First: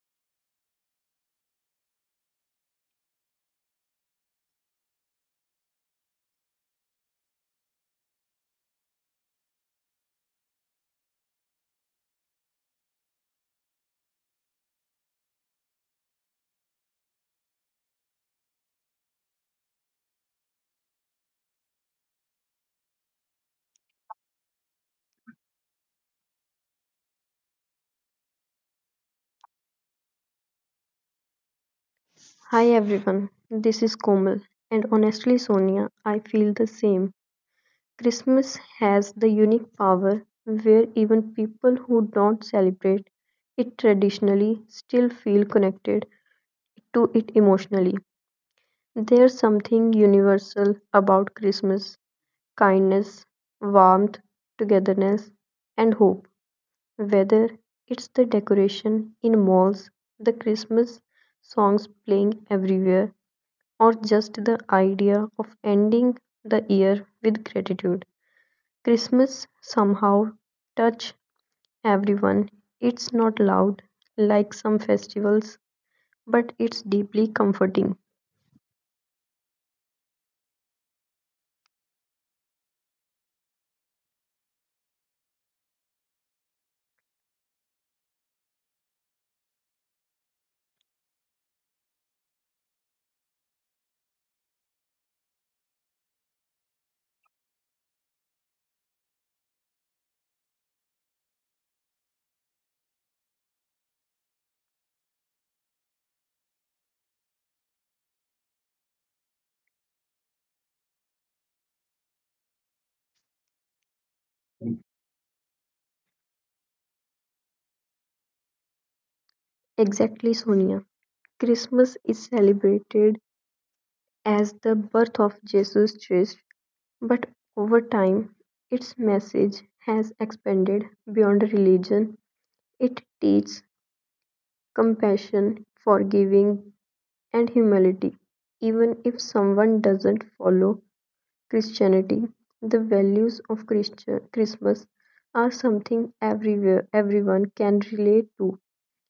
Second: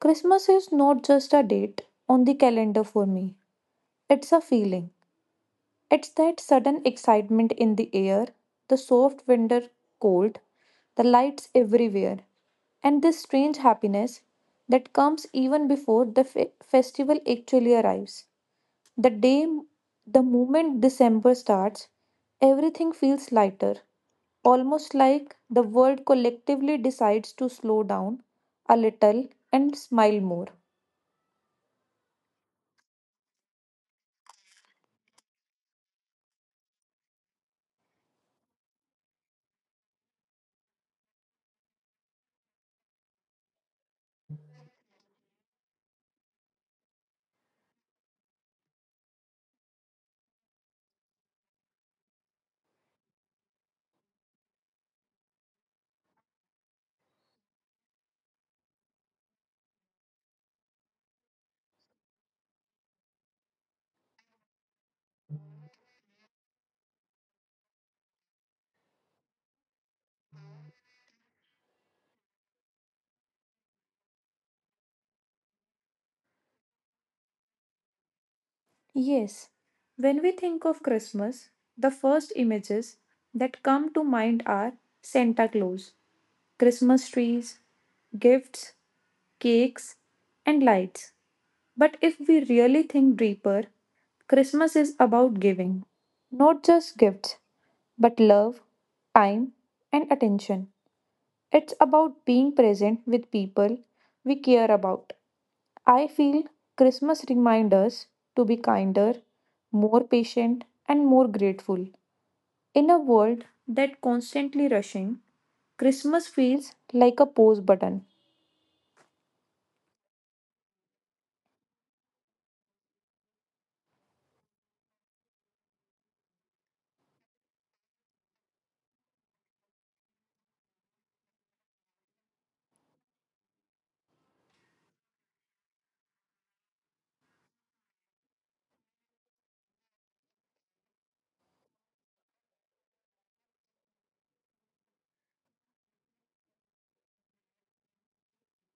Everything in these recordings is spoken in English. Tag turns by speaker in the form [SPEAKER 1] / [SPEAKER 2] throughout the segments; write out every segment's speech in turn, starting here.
[SPEAKER 1] Christmas is not just a date on the calendar for me; it's a feeling. It's that sudden excitement in the air, the soft winter cold, the lights everywhere, and this strange happiness that comes even before the festival actually arrives. The day, the moment December starts, everything feels lighter, almost like the world collectively decides to slow down a little and smile more.
[SPEAKER 2] Hi everyone, this is Komal, and honestly, Sonia, I feel the same. Christmas has the unique power where even people who don't celebrate it traditionally still feel connected to it emotionally. There's something universal about Christmas kindness, warmth, togetherness, and hope. Whether it's the decoration in malls, the Christmas songs playing everywhere, or just the idea of ending the year with gratitude. Christmas somehow touch everyone. It's not loud like some festivals, but it's deeply comforting.
[SPEAKER 1] Yes, when we think of Christmas, the first images that come to mind are Santa Claus, Christmas trees, gifts, cakes, and lights. But if we really think deeper, Christmas is about giving. Not just gifts, but love, time, and attention. It's about being present with people we care about. I feel Christmas reminds us to be kinder, more patient, and more grateful. In a world that constantly rushing, Christmas feels like a pause button.
[SPEAKER 2] Exactly, Sonia. Christmas is celebrated as the birth of Jesus Christ, but over time, its message has expanded beyond religion. It teaches compassion, forgiving and humility, even if someone doesn't follow Christianity. The values of Christmas are something everywhere everyone can relate to.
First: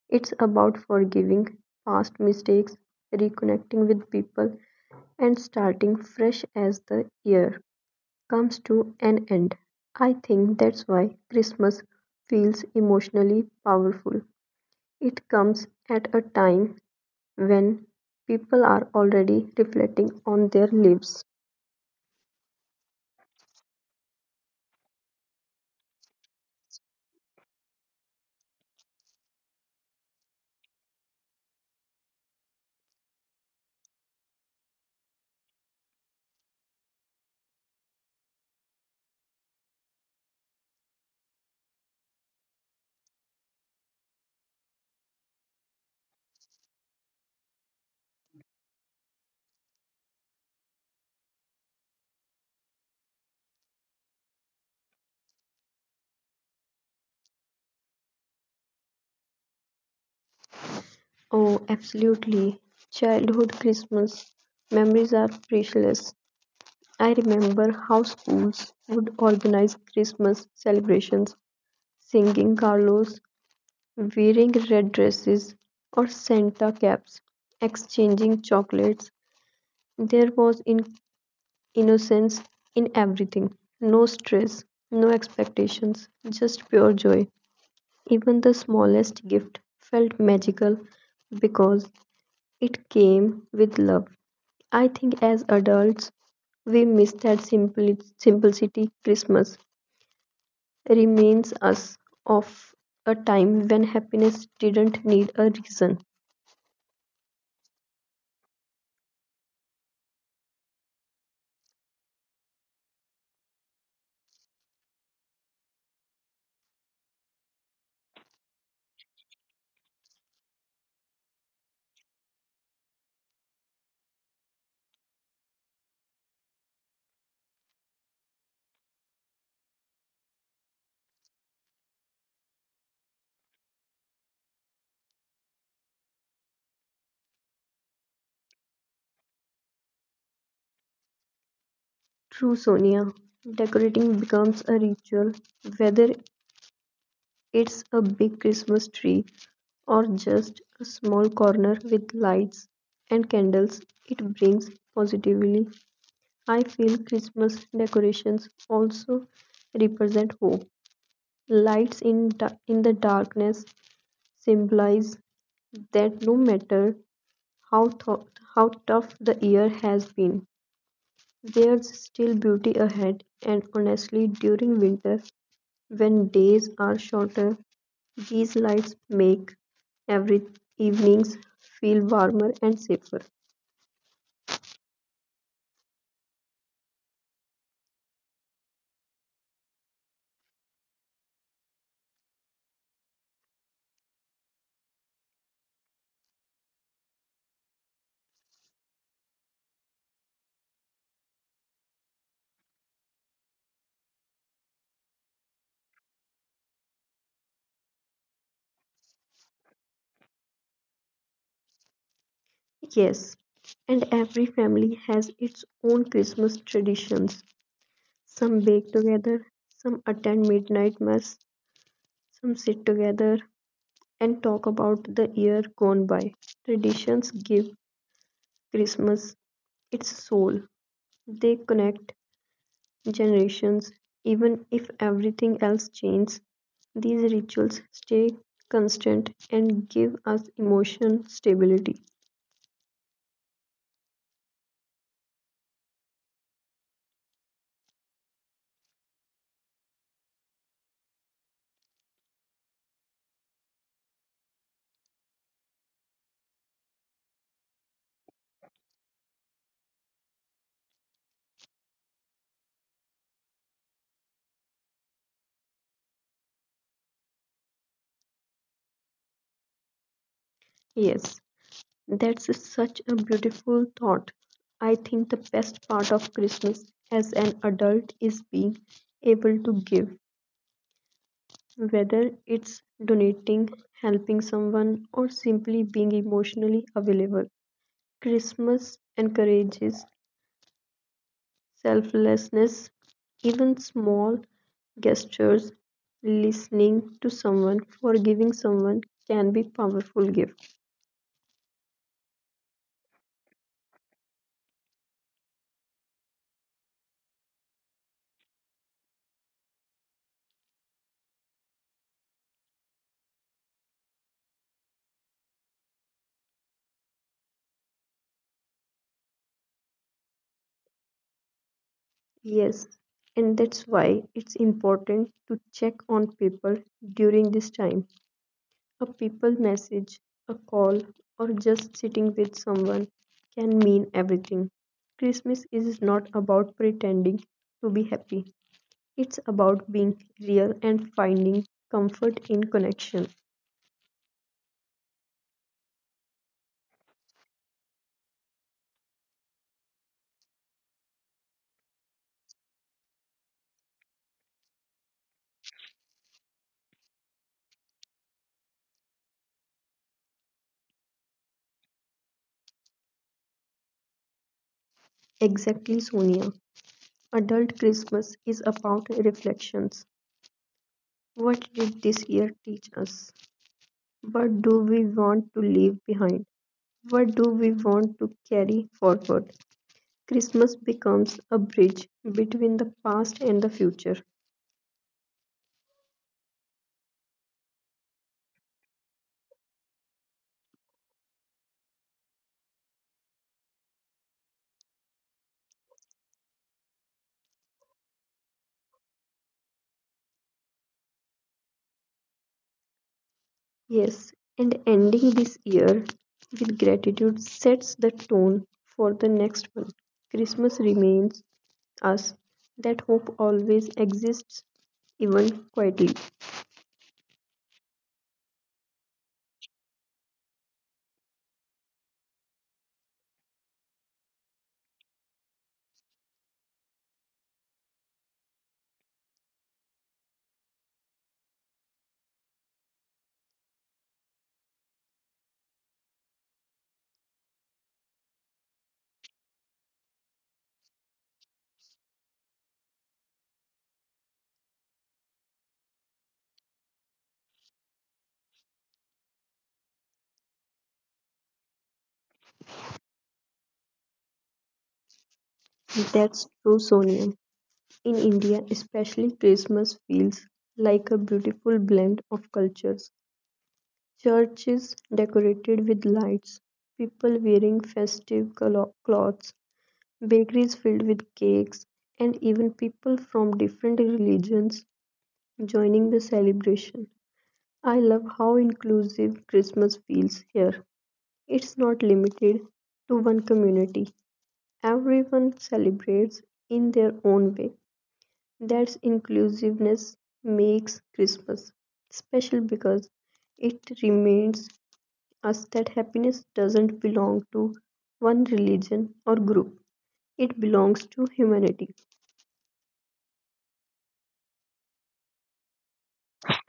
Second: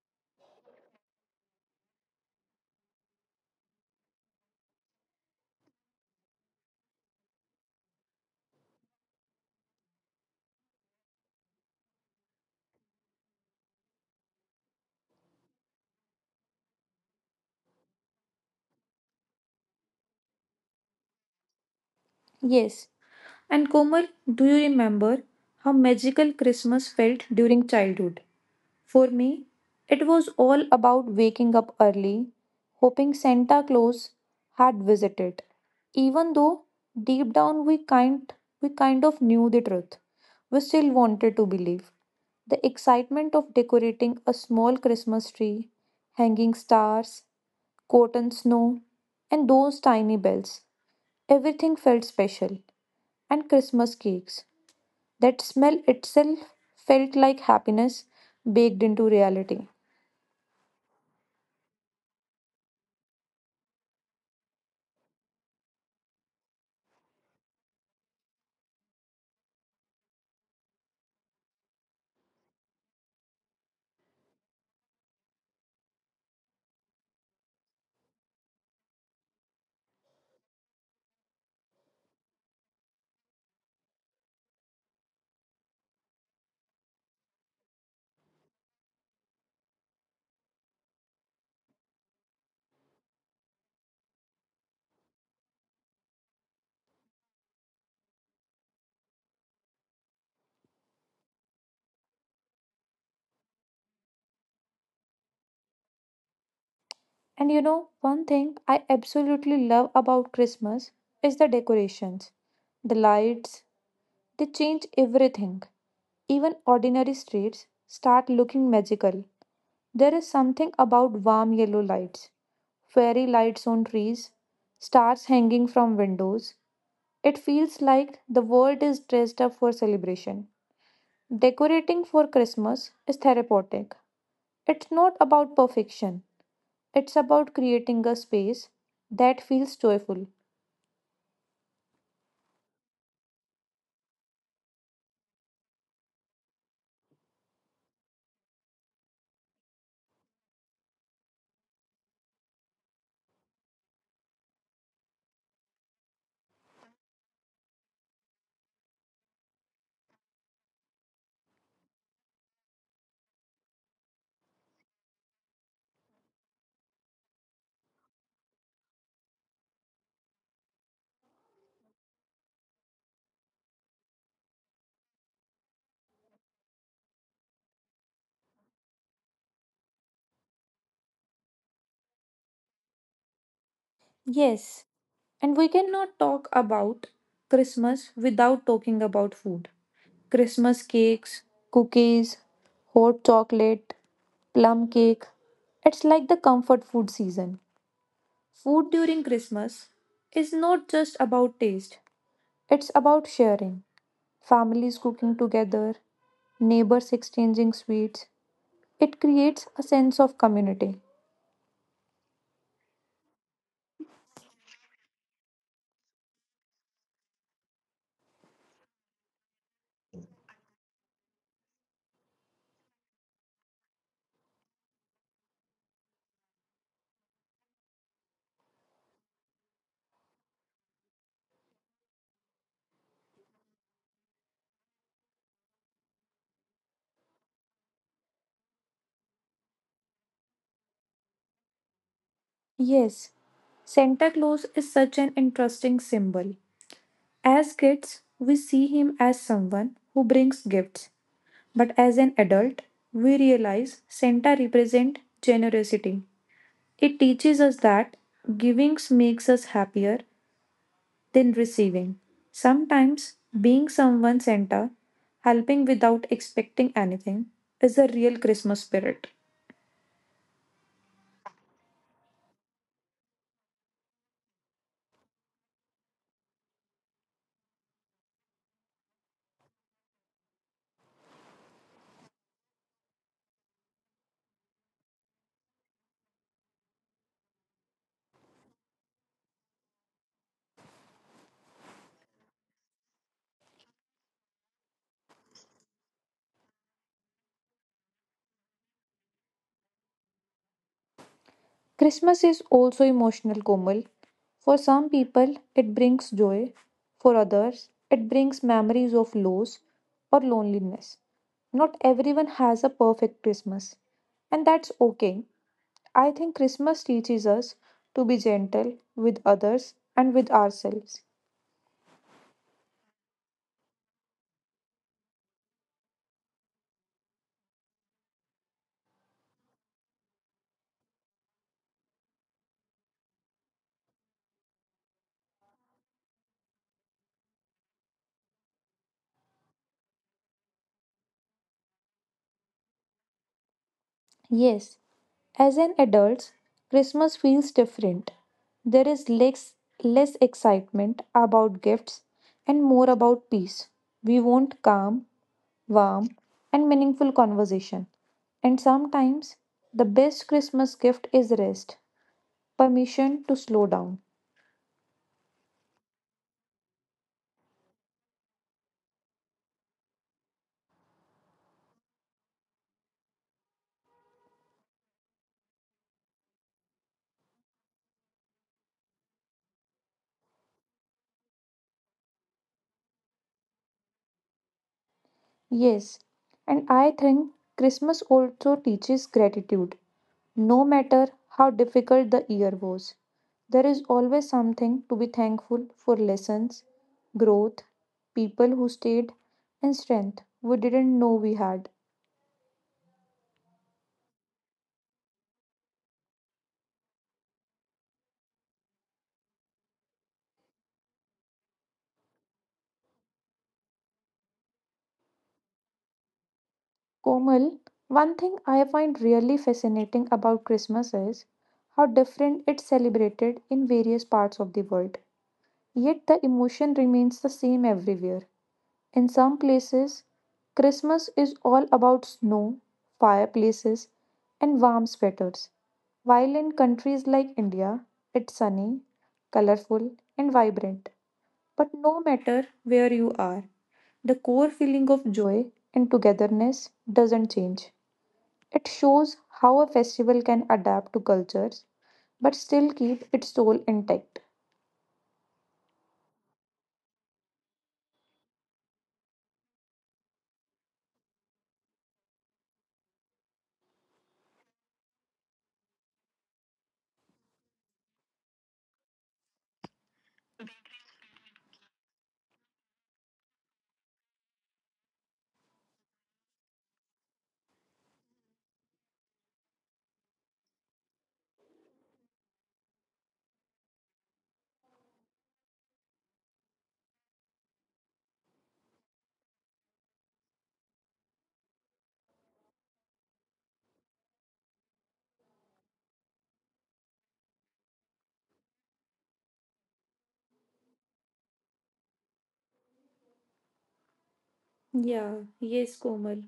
[SPEAKER 2] It's about forgiving past mistakes, reconnecting with people, and starting fresh as the year comes to an end. I think that's why Christmas feels emotionally powerful. It comes at a time when people are already reflecting on their lives.
[SPEAKER 1] Yes. And Komal, do you remember how magical Christmas felt during childhood? For me, it was all about waking up early, hoping Santa Claus had visited, even though deep down we kind of knew the truth. We still wanted to believe. The excitement of decorating a small Christmas tree, hanging stars, cotton snow, and those tiny bells. Everything felt special, and Christmas cakes. That smell itself felt like happiness baked into reality.
[SPEAKER 2] Oh, absolutely. Childhood Christmas memories are priceless. I remember how schools would organize Christmas celebrations, singing carlos, wearing red dresses or Santa caps, exchanging chocolates. There was innocence in everything. No stress, no expectations, just pure joy. Even the smallest gift felt magical because it came with love. I think as adults, we miss that simplicity. Christmas reminds us of a time when happiness didn't need a reason.
[SPEAKER 1] And you know, one thing I absolutely love about Christmas is the decorations, the lights, they change everything. Even ordinary streets start looking magical. There is something about warm yellow lights, fairy lights on trees, stars hanging from windows. It feels like the world is dressed up for celebration. Decorating for Christmas is therapeutic. It's not about perfection, it's about creating a space that feels joyful.
[SPEAKER 2] True, Sonia. Decorating becomes a ritual, whether it's a big Christmas tree or just a small corner with lights and candles. It brings positively. I feel Christmas decorations also represent hope. Lights in the darkness symbolize that no matter how, th- how tough the year has been, there's still beauty ahead. And honestly, during winter, when days are shorter, these lights make every evenings feel warmer and safer.
[SPEAKER 1] Yes, and we cannot talk about Christmas without talking about food. Christmas cakes, cookies, hot chocolate, plum cake. It's like the comfort food season. Food during Christmas is not just about taste, it's about sharing. Families cooking together, neighbors exchanging sweets. It creates a sense of community.
[SPEAKER 2] Yes, and every family has its own Christmas traditions. Some bake together, some attend midnight mass, some sit together and talk about the year gone by. Traditions give Christmas its soul. They connect generations, even if everything else changes. These rituals stay constant and give us emotional stability.
[SPEAKER 1] Yes, Santa Claus is such an interesting symbol. As kids, we see him as someone who brings gifts, but as an adult, we realize Santa represents generosity. It teaches us that giving makes us happier than receiving. Sometimes, being someone Santa, helping without expecting anything, is the real Christmas spirit.
[SPEAKER 2] Yes, that's such a beautiful thought. I think the best part of Christmas as an adult is being able to give, whether it's donating, helping someone, or simply being emotionally available. Christmas encourages selflessness, even small gestures, listening to someone, forgiving someone can be powerful gifts.
[SPEAKER 1] Christmas is also emotional, Komal. For some people, it brings joy. For others, it brings memories of loss or loneliness. Not everyone has a perfect Christmas, and that's okay. I think Christmas teaches us to be gentle with others and with ourselves.
[SPEAKER 2] Yes, and that's why it's important to check on people during this time. A people message, a call, or just sitting with someone can mean everything. Christmas is not about pretending to be happy, it's about being real and finding comfort in connection.
[SPEAKER 1] Yes, as an adult, Christmas feels different. There is less excitement about gifts and more about peace. We want calm warm, and meaningful conversation. And sometimes the best Christmas gift is rest, permission to slow down.
[SPEAKER 2] Exactly, Sonia. Adult Christmas is about reflections. What did this year teach us? What do we want to leave behind? What do we want to carry forward? Christmas becomes a bridge between the past and the future.
[SPEAKER 1] Yes, and I think Christmas also teaches gratitude. No matter how difficult the year was, there is always something to be thankful for lessons, growth, people who stayed, and strength we didn't know we had.
[SPEAKER 2] Yes, and ending this year with gratitude sets the tone for the next one. Christmas reminds us that hope always exists, even quietly.
[SPEAKER 1] Komal, one thing I find really fascinating about Christmas is how different it's celebrated in various parts of the world. Yet the emotion remains the same everywhere. In some places, Christmas is all about snow, fireplaces, and warm sweaters, while in countries like India, it's sunny, colorful, and vibrant. But no matter where you are, the core feeling of joy and togetherness doesn't change. It shows how a festival can adapt to cultures but still keep its soul intact.
[SPEAKER 2] That's true, Sonia. In India, especially, Christmas feels like a beautiful blend of cultures. Church is decorated with lights, people wearing festive clothes, bakeries filled with cakes, and even people from different religions joining the celebration. I love how inclusive Christmas feels here. It's not limited to one community, everyone celebrates in their own way. That inclusiveness makes Christmas special because it remains us that happiness doesn't belong to one religion or group, it belongs to humanity.
[SPEAKER 1] Yeah, yes, Komal.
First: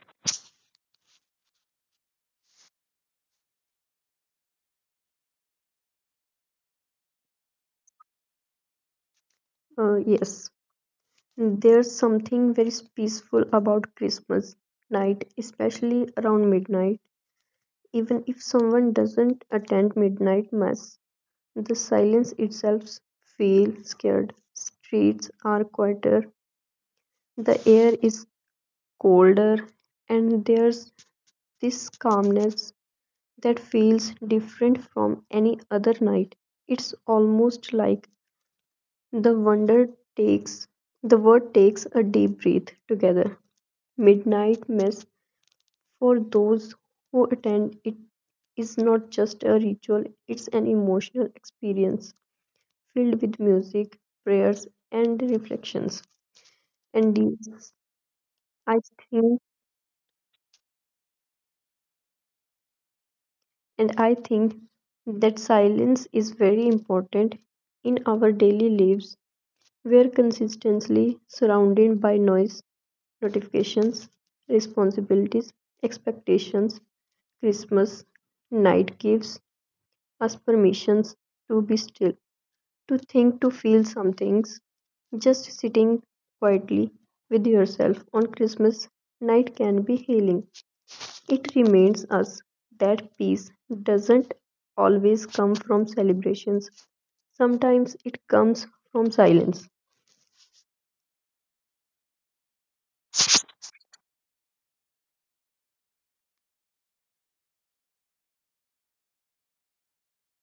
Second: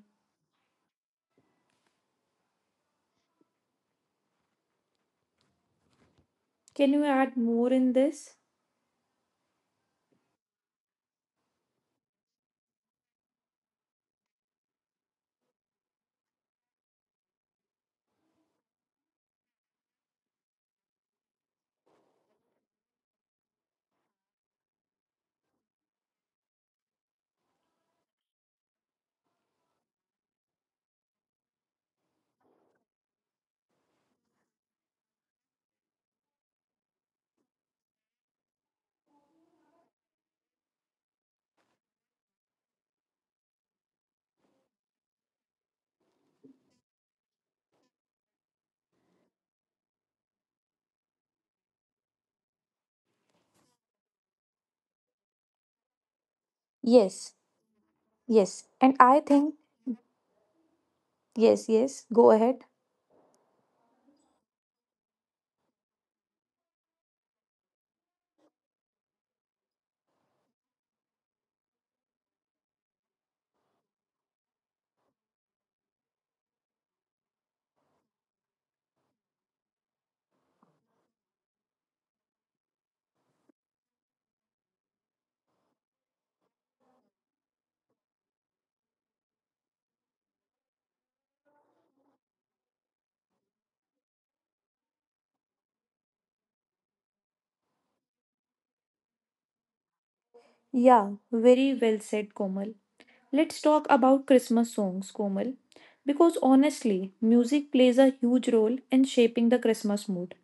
[SPEAKER 1] Can you add more in this?
[SPEAKER 2] Yes, there's something very peaceful about Christmas night, especially around midnight. Even if someone doesn't attend midnight mass, the silence itself feels scared. Streets are quieter, the air is colder, and there's this calmness that feels different from any other night. It's almost like the wonder takes the word takes a deep breath together. Midnight mass for those who attend it is not just a ritual, it's an emotional experience filled with music, prayers and reflections. And
[SPEAKER 1] Yes,
[SPEAKER 2] these,
[SPEAKER 1] yes.
[SPEAKER 2] I
[SPEAKER 1] And I
[SPEAKER 2] think
[SPEAKER 1] think, yes, yes, go ahead.
[SPEAKER 2] and I think that silence is very important in our daily lives were consistently surrounded by noise, notifications, responsibilities, expectations. Christmas night gives us permissions to be still, to think, to feel some things. Just sitting quietly with yourself on Christmas night can be healing. It reminds us that peace doesn't always come from celebrations, sometimes it comes from silence.
[SPEAKER 1] Yeah, very well said, Komal. Let's talk about Christmas songs, Komal. Because honestly, music plays a huge role in shaping the Christmas mood.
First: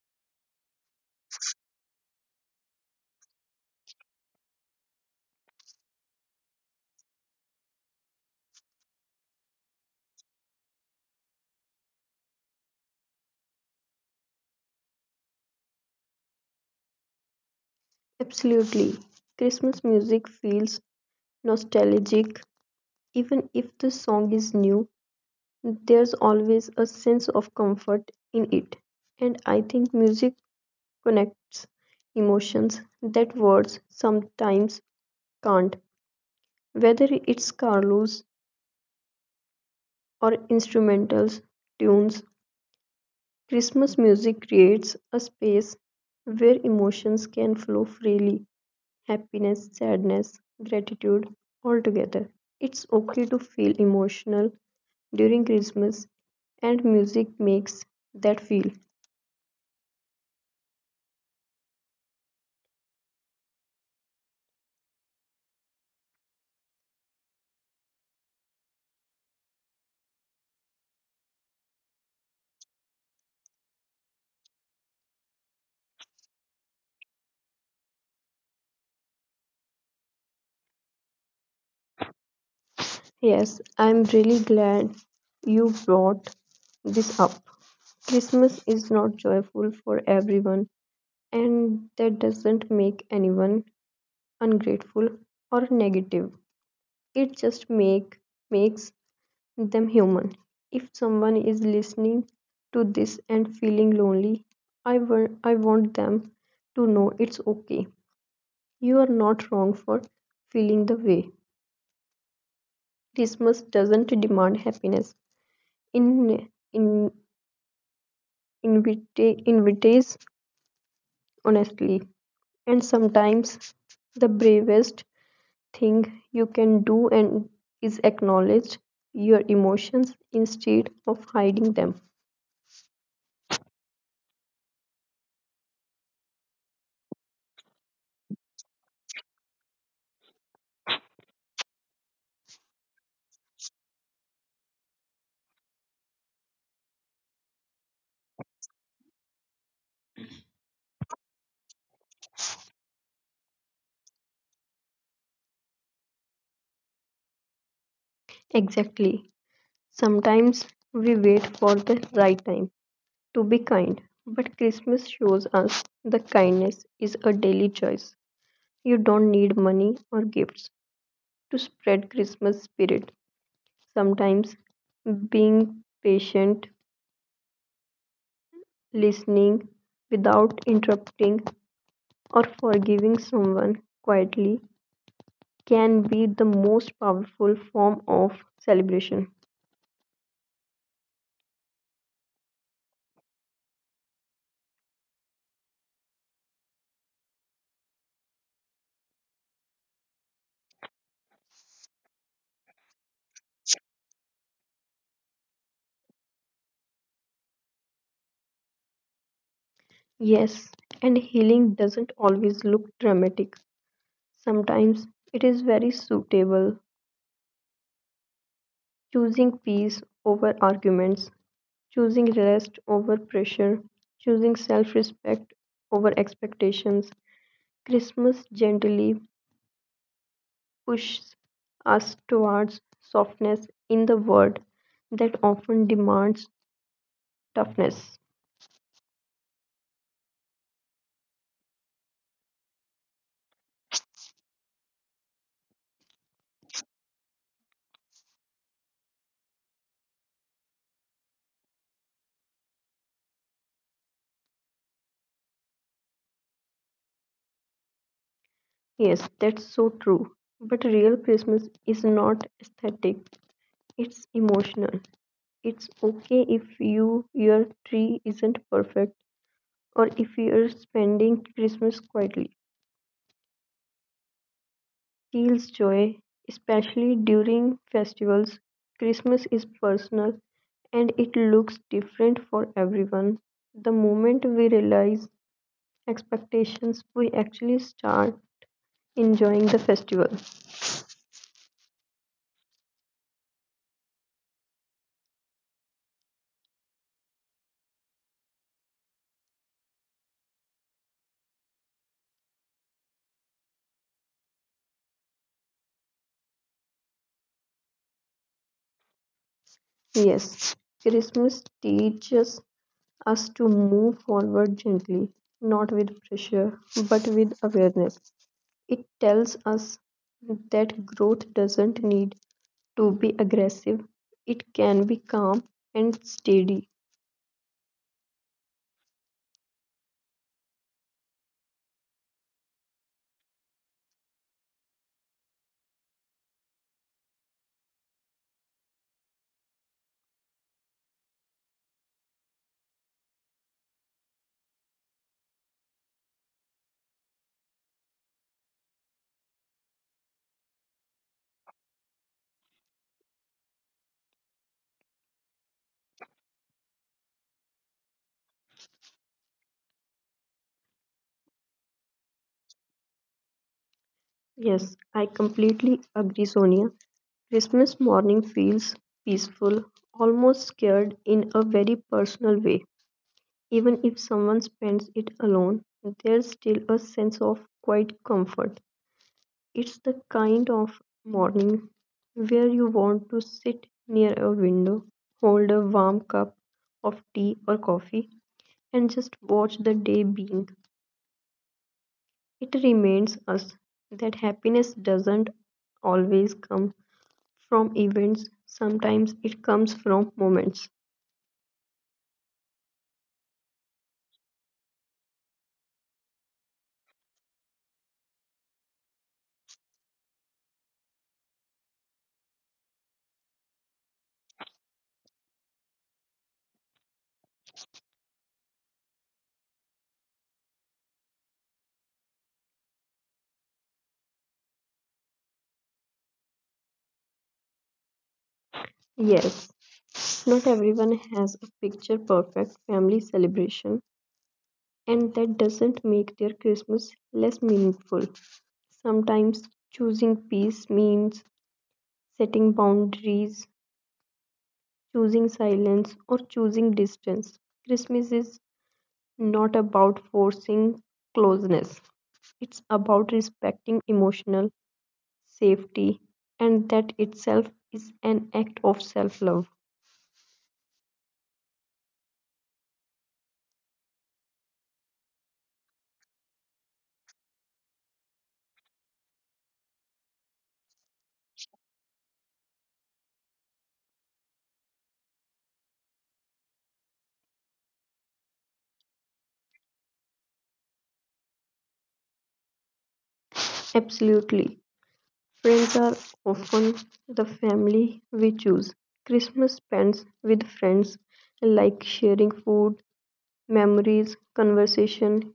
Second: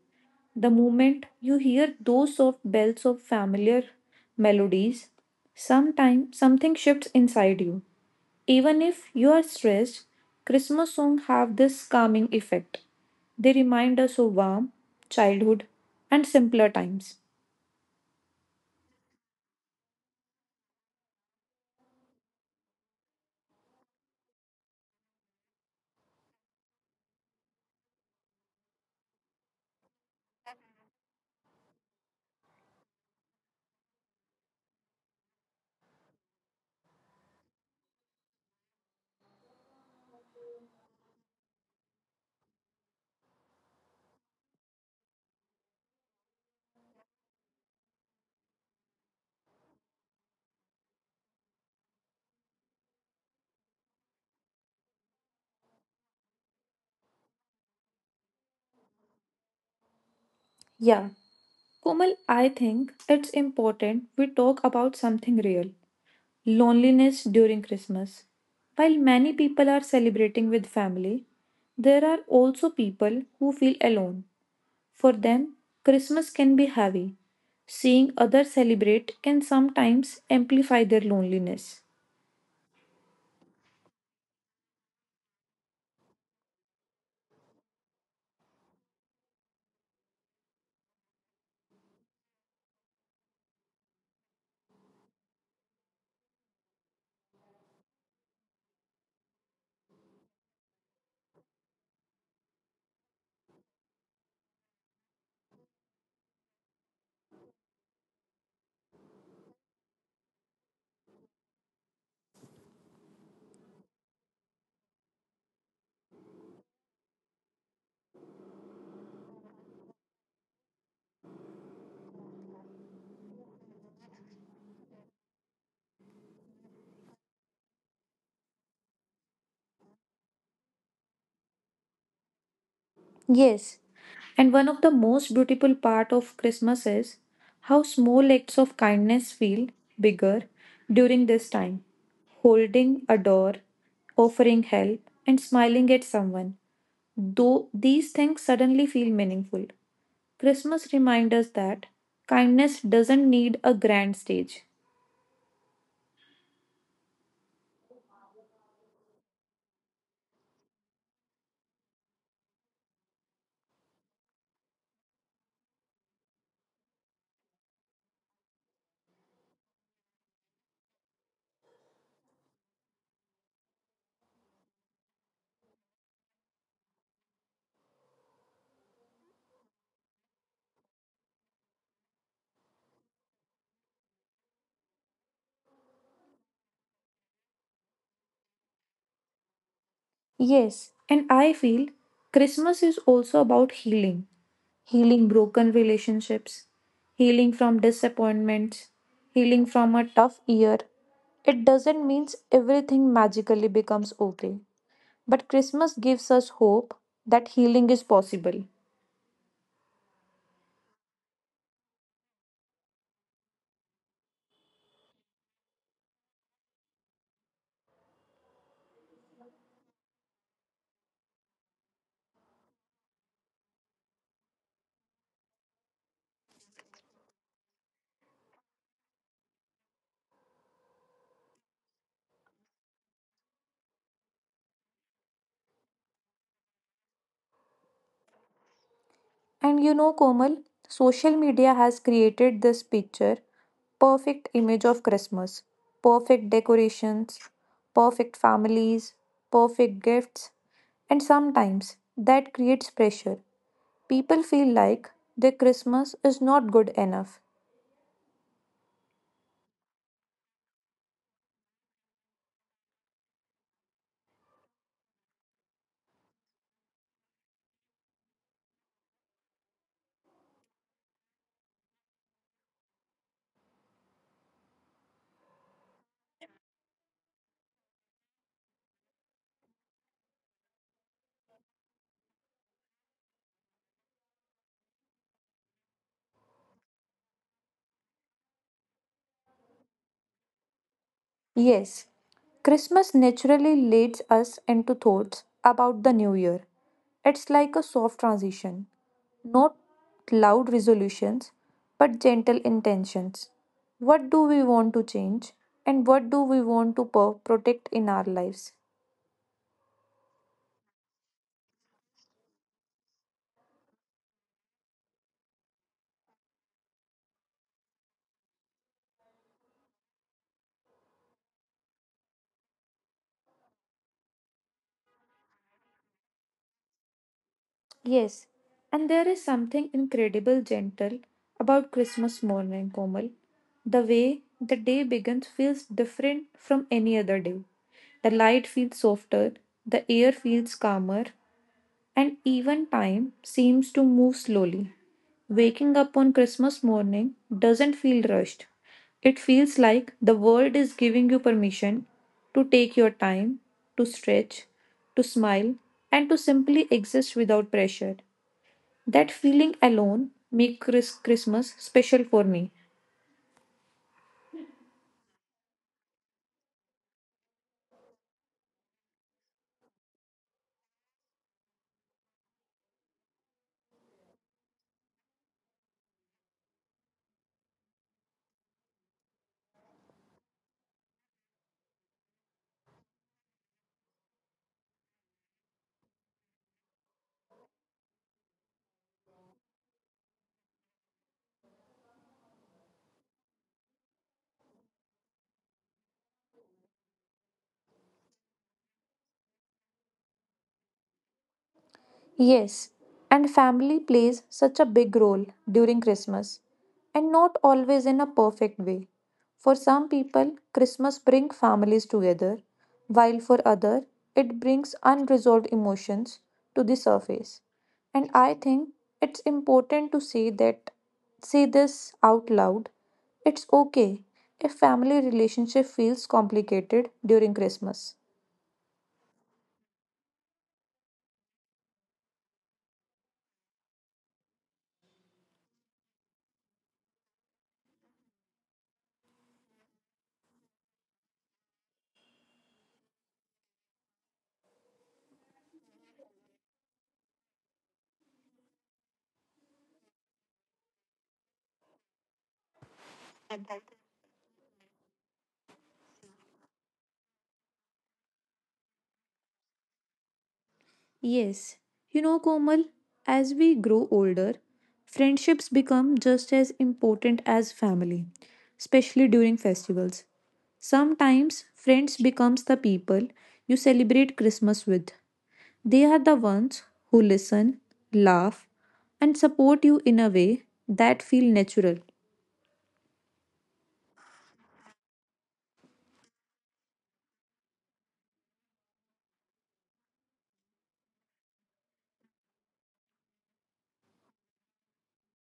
[SPEAKER 1] The moment you hear those soft bells of familiar melodies, sometime something shifts inside you. Even if you are stressed, Christmas songs have this calming effect. They remind us of warm childhood and simpler times.
[SPEAKER 2] Absolutely. Christmas music feels nostalgic. Even if the song is new, there's always a sense of comfort in it. And I think music connects emotions that words sometimes can't. Whether it's carols or instrumentals, tunes, Christmas music creates a space where emotions can flow freely. Happiness, sadness, gratitude all together. It's okay to feel emotional during Christmas, and music makes that feel.
[SPEAKER 1] Yeah, Komal, I think it's important we talk about something real loneliness during Christmas. While many people are celebrating with family, there are also people who feel alone For them, Christmas can be heavy. Seeing others celebrate can sometimes amplify their loneliness.
[SPEAKER 2] Yes, I'm really glad you brought this up. Christmas is not joyful for everyone, and that doesn't make anyone ungrateful or negative. It just makes them human. If someone is listening to this and feeling lonely, I want them to know it's okay. You are not wrong for feeling the way. Christmas doesn't demand happiness. In in invite invites honestly. And sometimes the bravest thing you can do and is acknowledge your emotions instead of hiding them.
[SPEAKER 1] Yes, and one of the most beautiful part of Christmas is how small acts of kindness feel bigger during this time. Holding a door, offering help, and smiling at someone. Though these things suddenly feel meaningful. Christmas reminds us that kindness doesn't need a grand stage.
[SPEAKER 2] Exactly. Sometimes we wait for the right time to be kind, but Christmas shows us that kindness is a daily choice. You don't need money or gifts to spread Christmas spirit. Sometimes being patient, listening without interrupting, or forgiving someone quietly can be the most powerful form of celebration.
[SPEAKER 1] Yes, and I feel Christmas is also about healing, healing broken relationships, healing from disappointments, healing from a tough year. It doesn't mean everything magically becomes okay, but Christmas gives us hope that healing is possible.
[SPEAKER 2] Yes, and healing doesn't always look dramatic. Sometimes it is very suitable, choosing peace over arguments, choosing rest over pressure, choosing self respect over expectations. Christmas gently pushes us towards softness in the world that often demands toughness.
[SPEAKER 1] And you know, Komal, social media has created this picture perfect image of Christmas, perfect decorations, perfect families, perfect gifts, and sometimes that creates pressure. People feel like their Christmas is not good enough.
[SPEAKER 2] Yes, that's so true. But real Christmas is not aesthetic, it's emotional. It's okay if you your tree isn't perfect or if you're spending Christmas quietly. Steals joy, especially during festivals. Christmas is personal and it looks different for everyone. The moment we realize expectations, we actually start enjoying the festival.
[SPEAKER 1] Yes, Christmas naturally leads us into thoughts about the new year. It's like a soft transition, not loud resolutions, but gentle intentions. What do we want to change and what do we want to protect in our lives?
[SPEAKER 2] Yes, Christmas teaches us to move forward gently, not with pressure, but with awareness. It tells us that growth doesn't need to be aggressive. It can be calm and steady.
[SPEAKER 1] Yes, and there is something incredible gentle about Christmas morning, Komal. The way the day begins feels different from any other day. The light feels softer, the air feels calmer, and even time seems to move slowly. Waking up on Christmas morning doesn't feel rushed. It feels like the world is giving you permission to take your time, to stretch, to smile, and to simply exist without pressure. That feeling alone makes Christmas special for me.
[SPEAKER 2] Yes, I completely agree, Sonia. Christmas morning feels peaceful, almost scared in a very personal way. Even if someone spends it alone, there's still a sense of quiet comfort. It's the kind of morning where you want to sit near a window, hold a warm cup of tea or coffee, and just watch the day being. It reminds us that happiness doesn't always come from events, sometimes it comes from moments.
[SPEAKER 1] Yes, and family plays such a big role during Christmas, and not always in a perfect way. For some people, Christmas brings families together, while for others, it brings unresolved emotions to the surface. And I think it's important to say this out loud. It's okay if family relationship feels complicated during Christmas.
[SPEAKER 2] Yes, not everyone has a picture perfect family celebration, and that doesn't make their Christmas less meaningful. Sometimes choosing peace means setting boundaries, choosing silence, or choosing distance. Christmas is not about forcing closeness, it's about respecting emotional safety, and that itself is an act of self love.
[SPEAKER 1] Yes. You know, Komal, as we grow older, friendships become just as important as family, especially during festivals. Sometimes friends becomes the people you celebrate Christmas with. They are the ones who listen, laugh, and support you in a way that feel natural.
[SPEAKER 2] Absolutely. Friends are often the family we choose. Christmas spent with friends, like sharing food, memories, conversation,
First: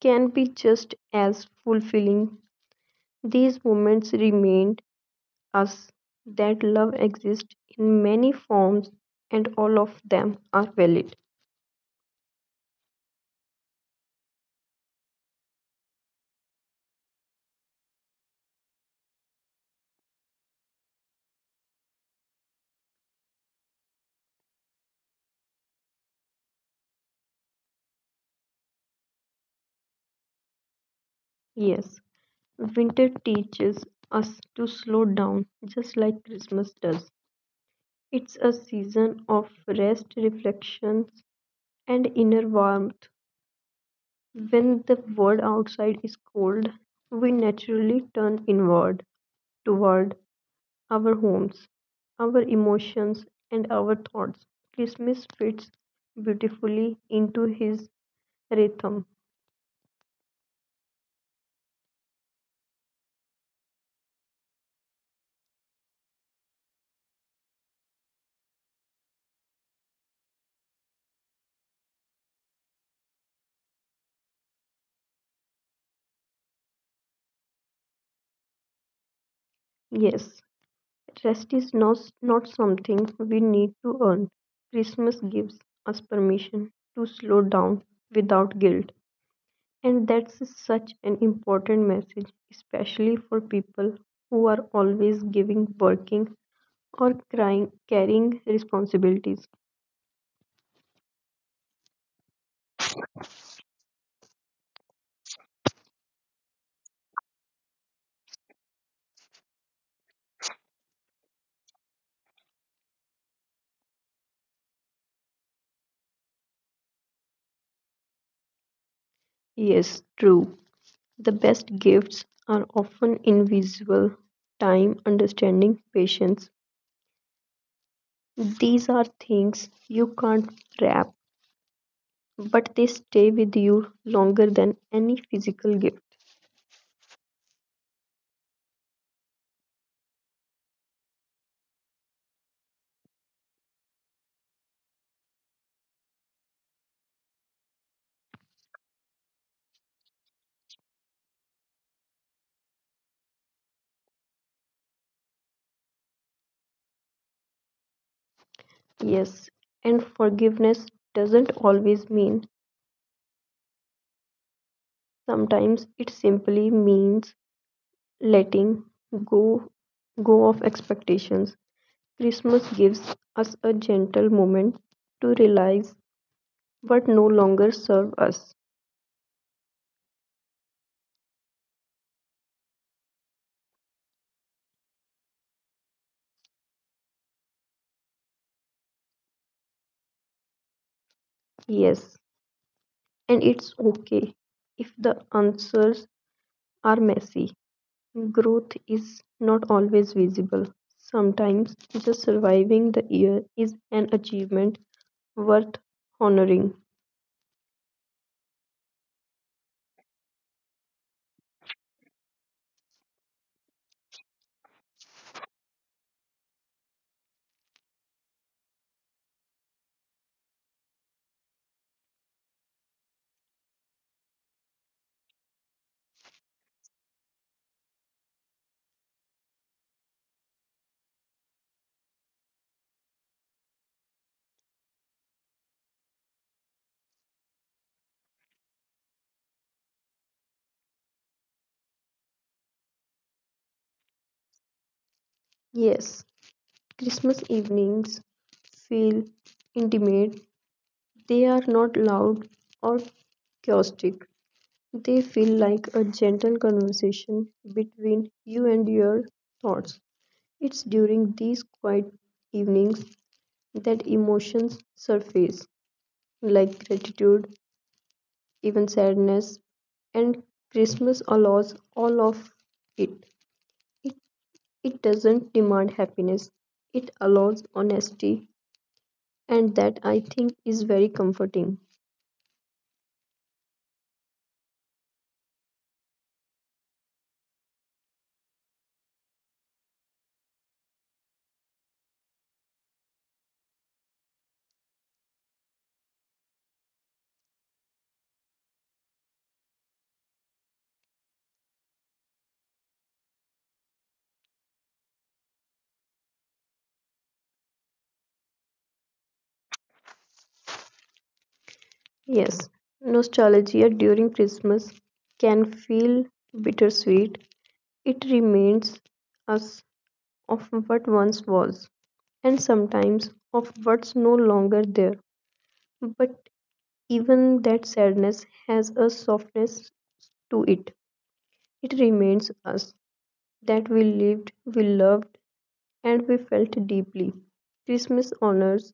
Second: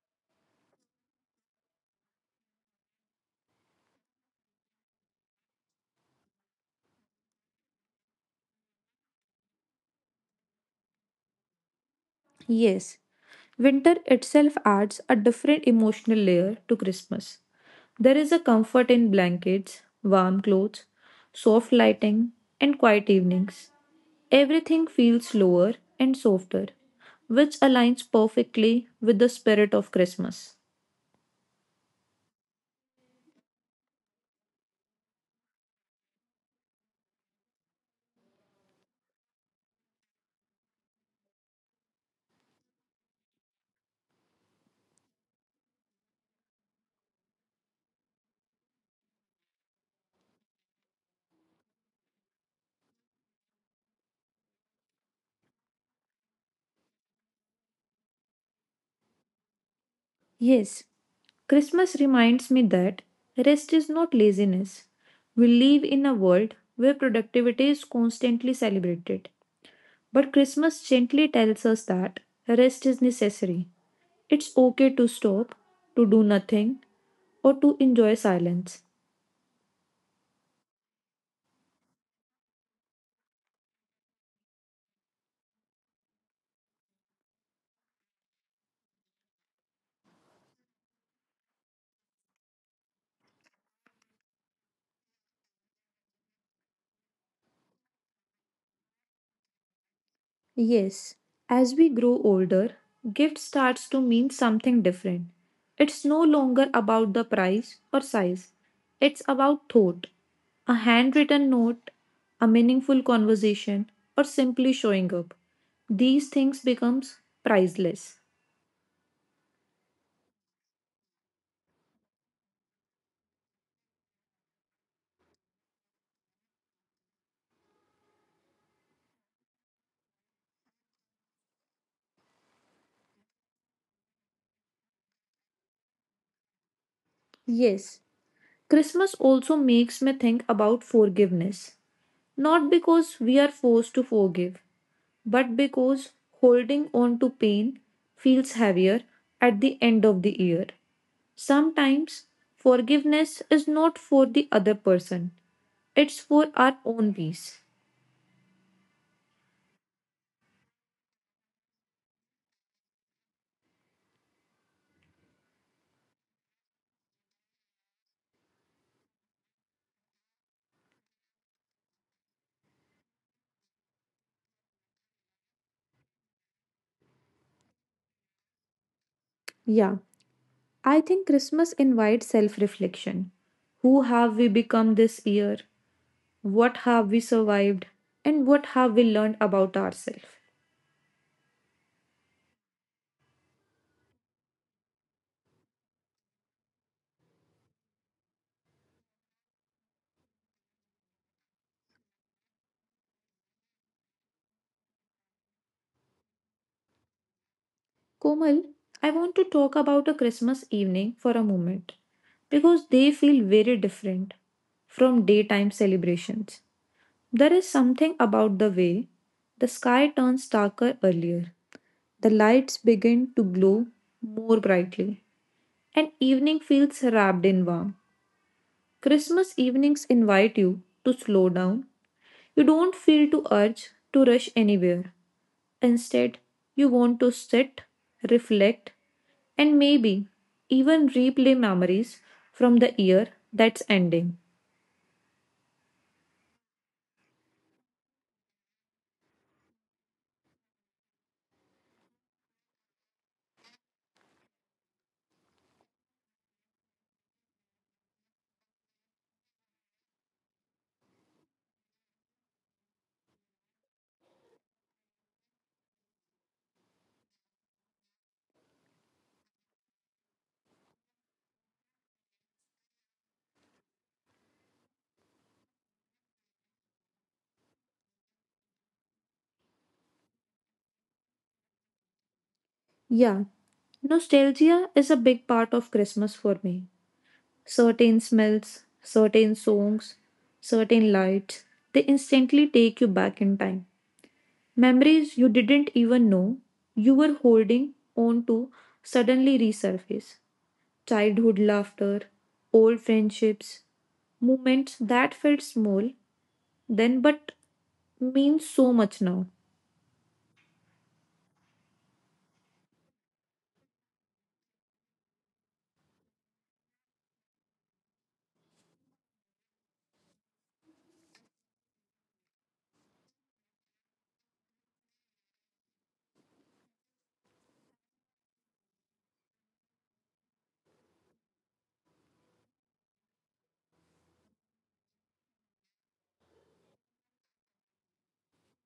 [SPEAKER 2] can be just as fulfilling. These moments remind us that love exists in many forms and all of them are valid.
[SPEAKER 1] Yes, Winter itself adds a different emotional layer to Christmas. There is a comfort in blankets, warm clothes, soft lighting, and quiet evenings. Everything feels slower and softer, which aligns perfectly with the spirit of Christmas.
[SPEAKER 2] Yes. Winter teaches us to slow down, just like Christmas does. It's a season of rest, reflections, and inner warmth. When the world outside is cold, we naturally turn inward, toward our homes, our emotions, and our thoughts. Christmas fits beautifully into his rhythm.
[SPEAKER 1] Yes, Christmas reminds me that rest is not laziness. We live in a world where productivity is constantly celebrated. But Christmas gently tells us that rest is necessary. It's okay to stop, to do nothing, or to enjoy silence.
[SPEAKER 2] Yes. Rest is not something we need to earn. Christmas gives us permission to slow down without guilt. And that's such an important message, especially for people who are always giving, working, or crying, carrying responsibilities.
[SPEAKER 1] Yes, as we grow older, gift starts to mean something different. It's no longer about the price or size. It's about thought. A handwritten note, a meaningful conversation, or simply showing up. These things becomes priceless.
[SPEAKER 2] Yes, true. The best gifts are often invisible time, understanding, patience. These are things you can't wrap but they stay with you longer than any physical gift.
[SPEAKER 1] Yes, Christmas also makes me think about forgiveness. Not because we are forced to forgive, but because holding on to pain feels heavier at the end of the year. Sometimes forgiveness is not for the other person, it's for our own peace.
[SPEAKER 2] Yes, and forgiveness doesn't always mean. Sometimes it simply means letting go go of expectations. Christmas gives us a gentle moment to realize what no longer serve us.
[SPEAKER 1] Yeah, I think Christmas invites self reflection. Who have we become this year? What have we survived? And what have we learned about ourselves?
[SPEAKER 2] Yes, and it's okay if the answers are messy. Growth is not always visible. Sometimes just surviving the year is an achievement worth honoring.
[SPEAKER 1] Komal, I want to talk about a Christmas evening for a moment because they feel very different from daytime celebrations. There is something about the way the sky turns darker earlier, the lights begin to glow more brightly, and evening feels wrapped in warm. Christmas evenings invite you to slow down. You don't feel to urge to rush anywhere. Instead, you want to sit, reflect, and maybe even replay memories from the year that's ending.
[SPEAKER 2] Yes, Christmas evenings feel intimate. They are not loud or chaotic. They feel like a gentle conversation between you and your thoughts. It's during these quiet evenings that emotions surface, like gratitude, even sadness and christmas allows all of it it. It doesn't demand happiness, it allows honesty, and that, I think, is very comforting.
[SPEAKER 1] Yeah, nostalgia is a big part of Christmas for me. Certain smells, certain songs, certain lights, they instantly take you back in time. Memories you didn't even know you were holding on to suddenly resurface. Childhood laughter, old friendships, moments that felt small then but mean so much now.
[SPEAKER 2] Yes, nostalgia during christmas can feel bittersweet. It reminds us of what once was, and sometimes of what's no longer there. But even that sadness has a softness to it. It reminds us that we lived, we loved, and we felt deeply. Christmas honors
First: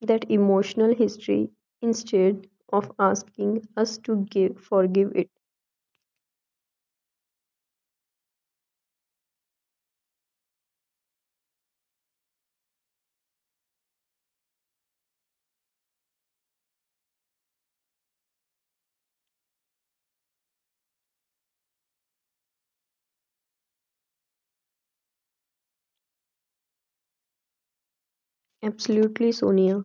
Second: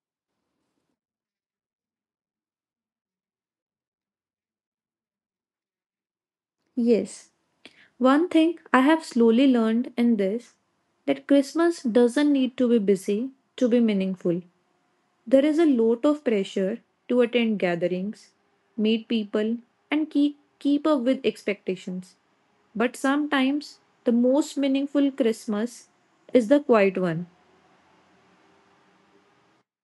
[SPEAKER 2] that emotional history instead of asking us to forgive it.
[SPEAKER 1] Yes, one thing I have slowly learned in this that Christmas doesn't need to be busy to be meaningful. There is a lot of pressure to attend gatherings, meet people, and keep up with expectations. But sometimes the most meaningful Christmas is the quiet one.
[SPEAKER 2] Absolutely, Sonia.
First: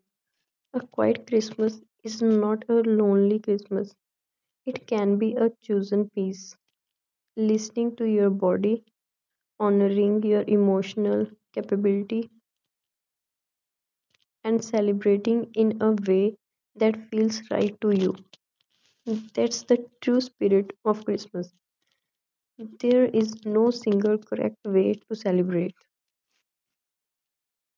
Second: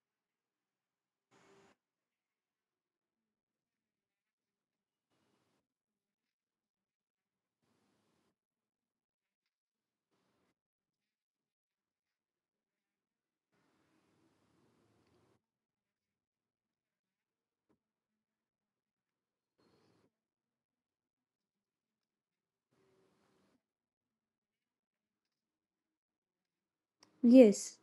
[SPEAKER 2] A quiet Christmas is not a lonely Christmas, it can be a chosen peace. Listening to your body, honoring your emotional capability, and celebrating in a way that feels right to you. That's the true spirit of Christmas. There is no single correct way to celebrate.
[SPEAKER 1] Yes,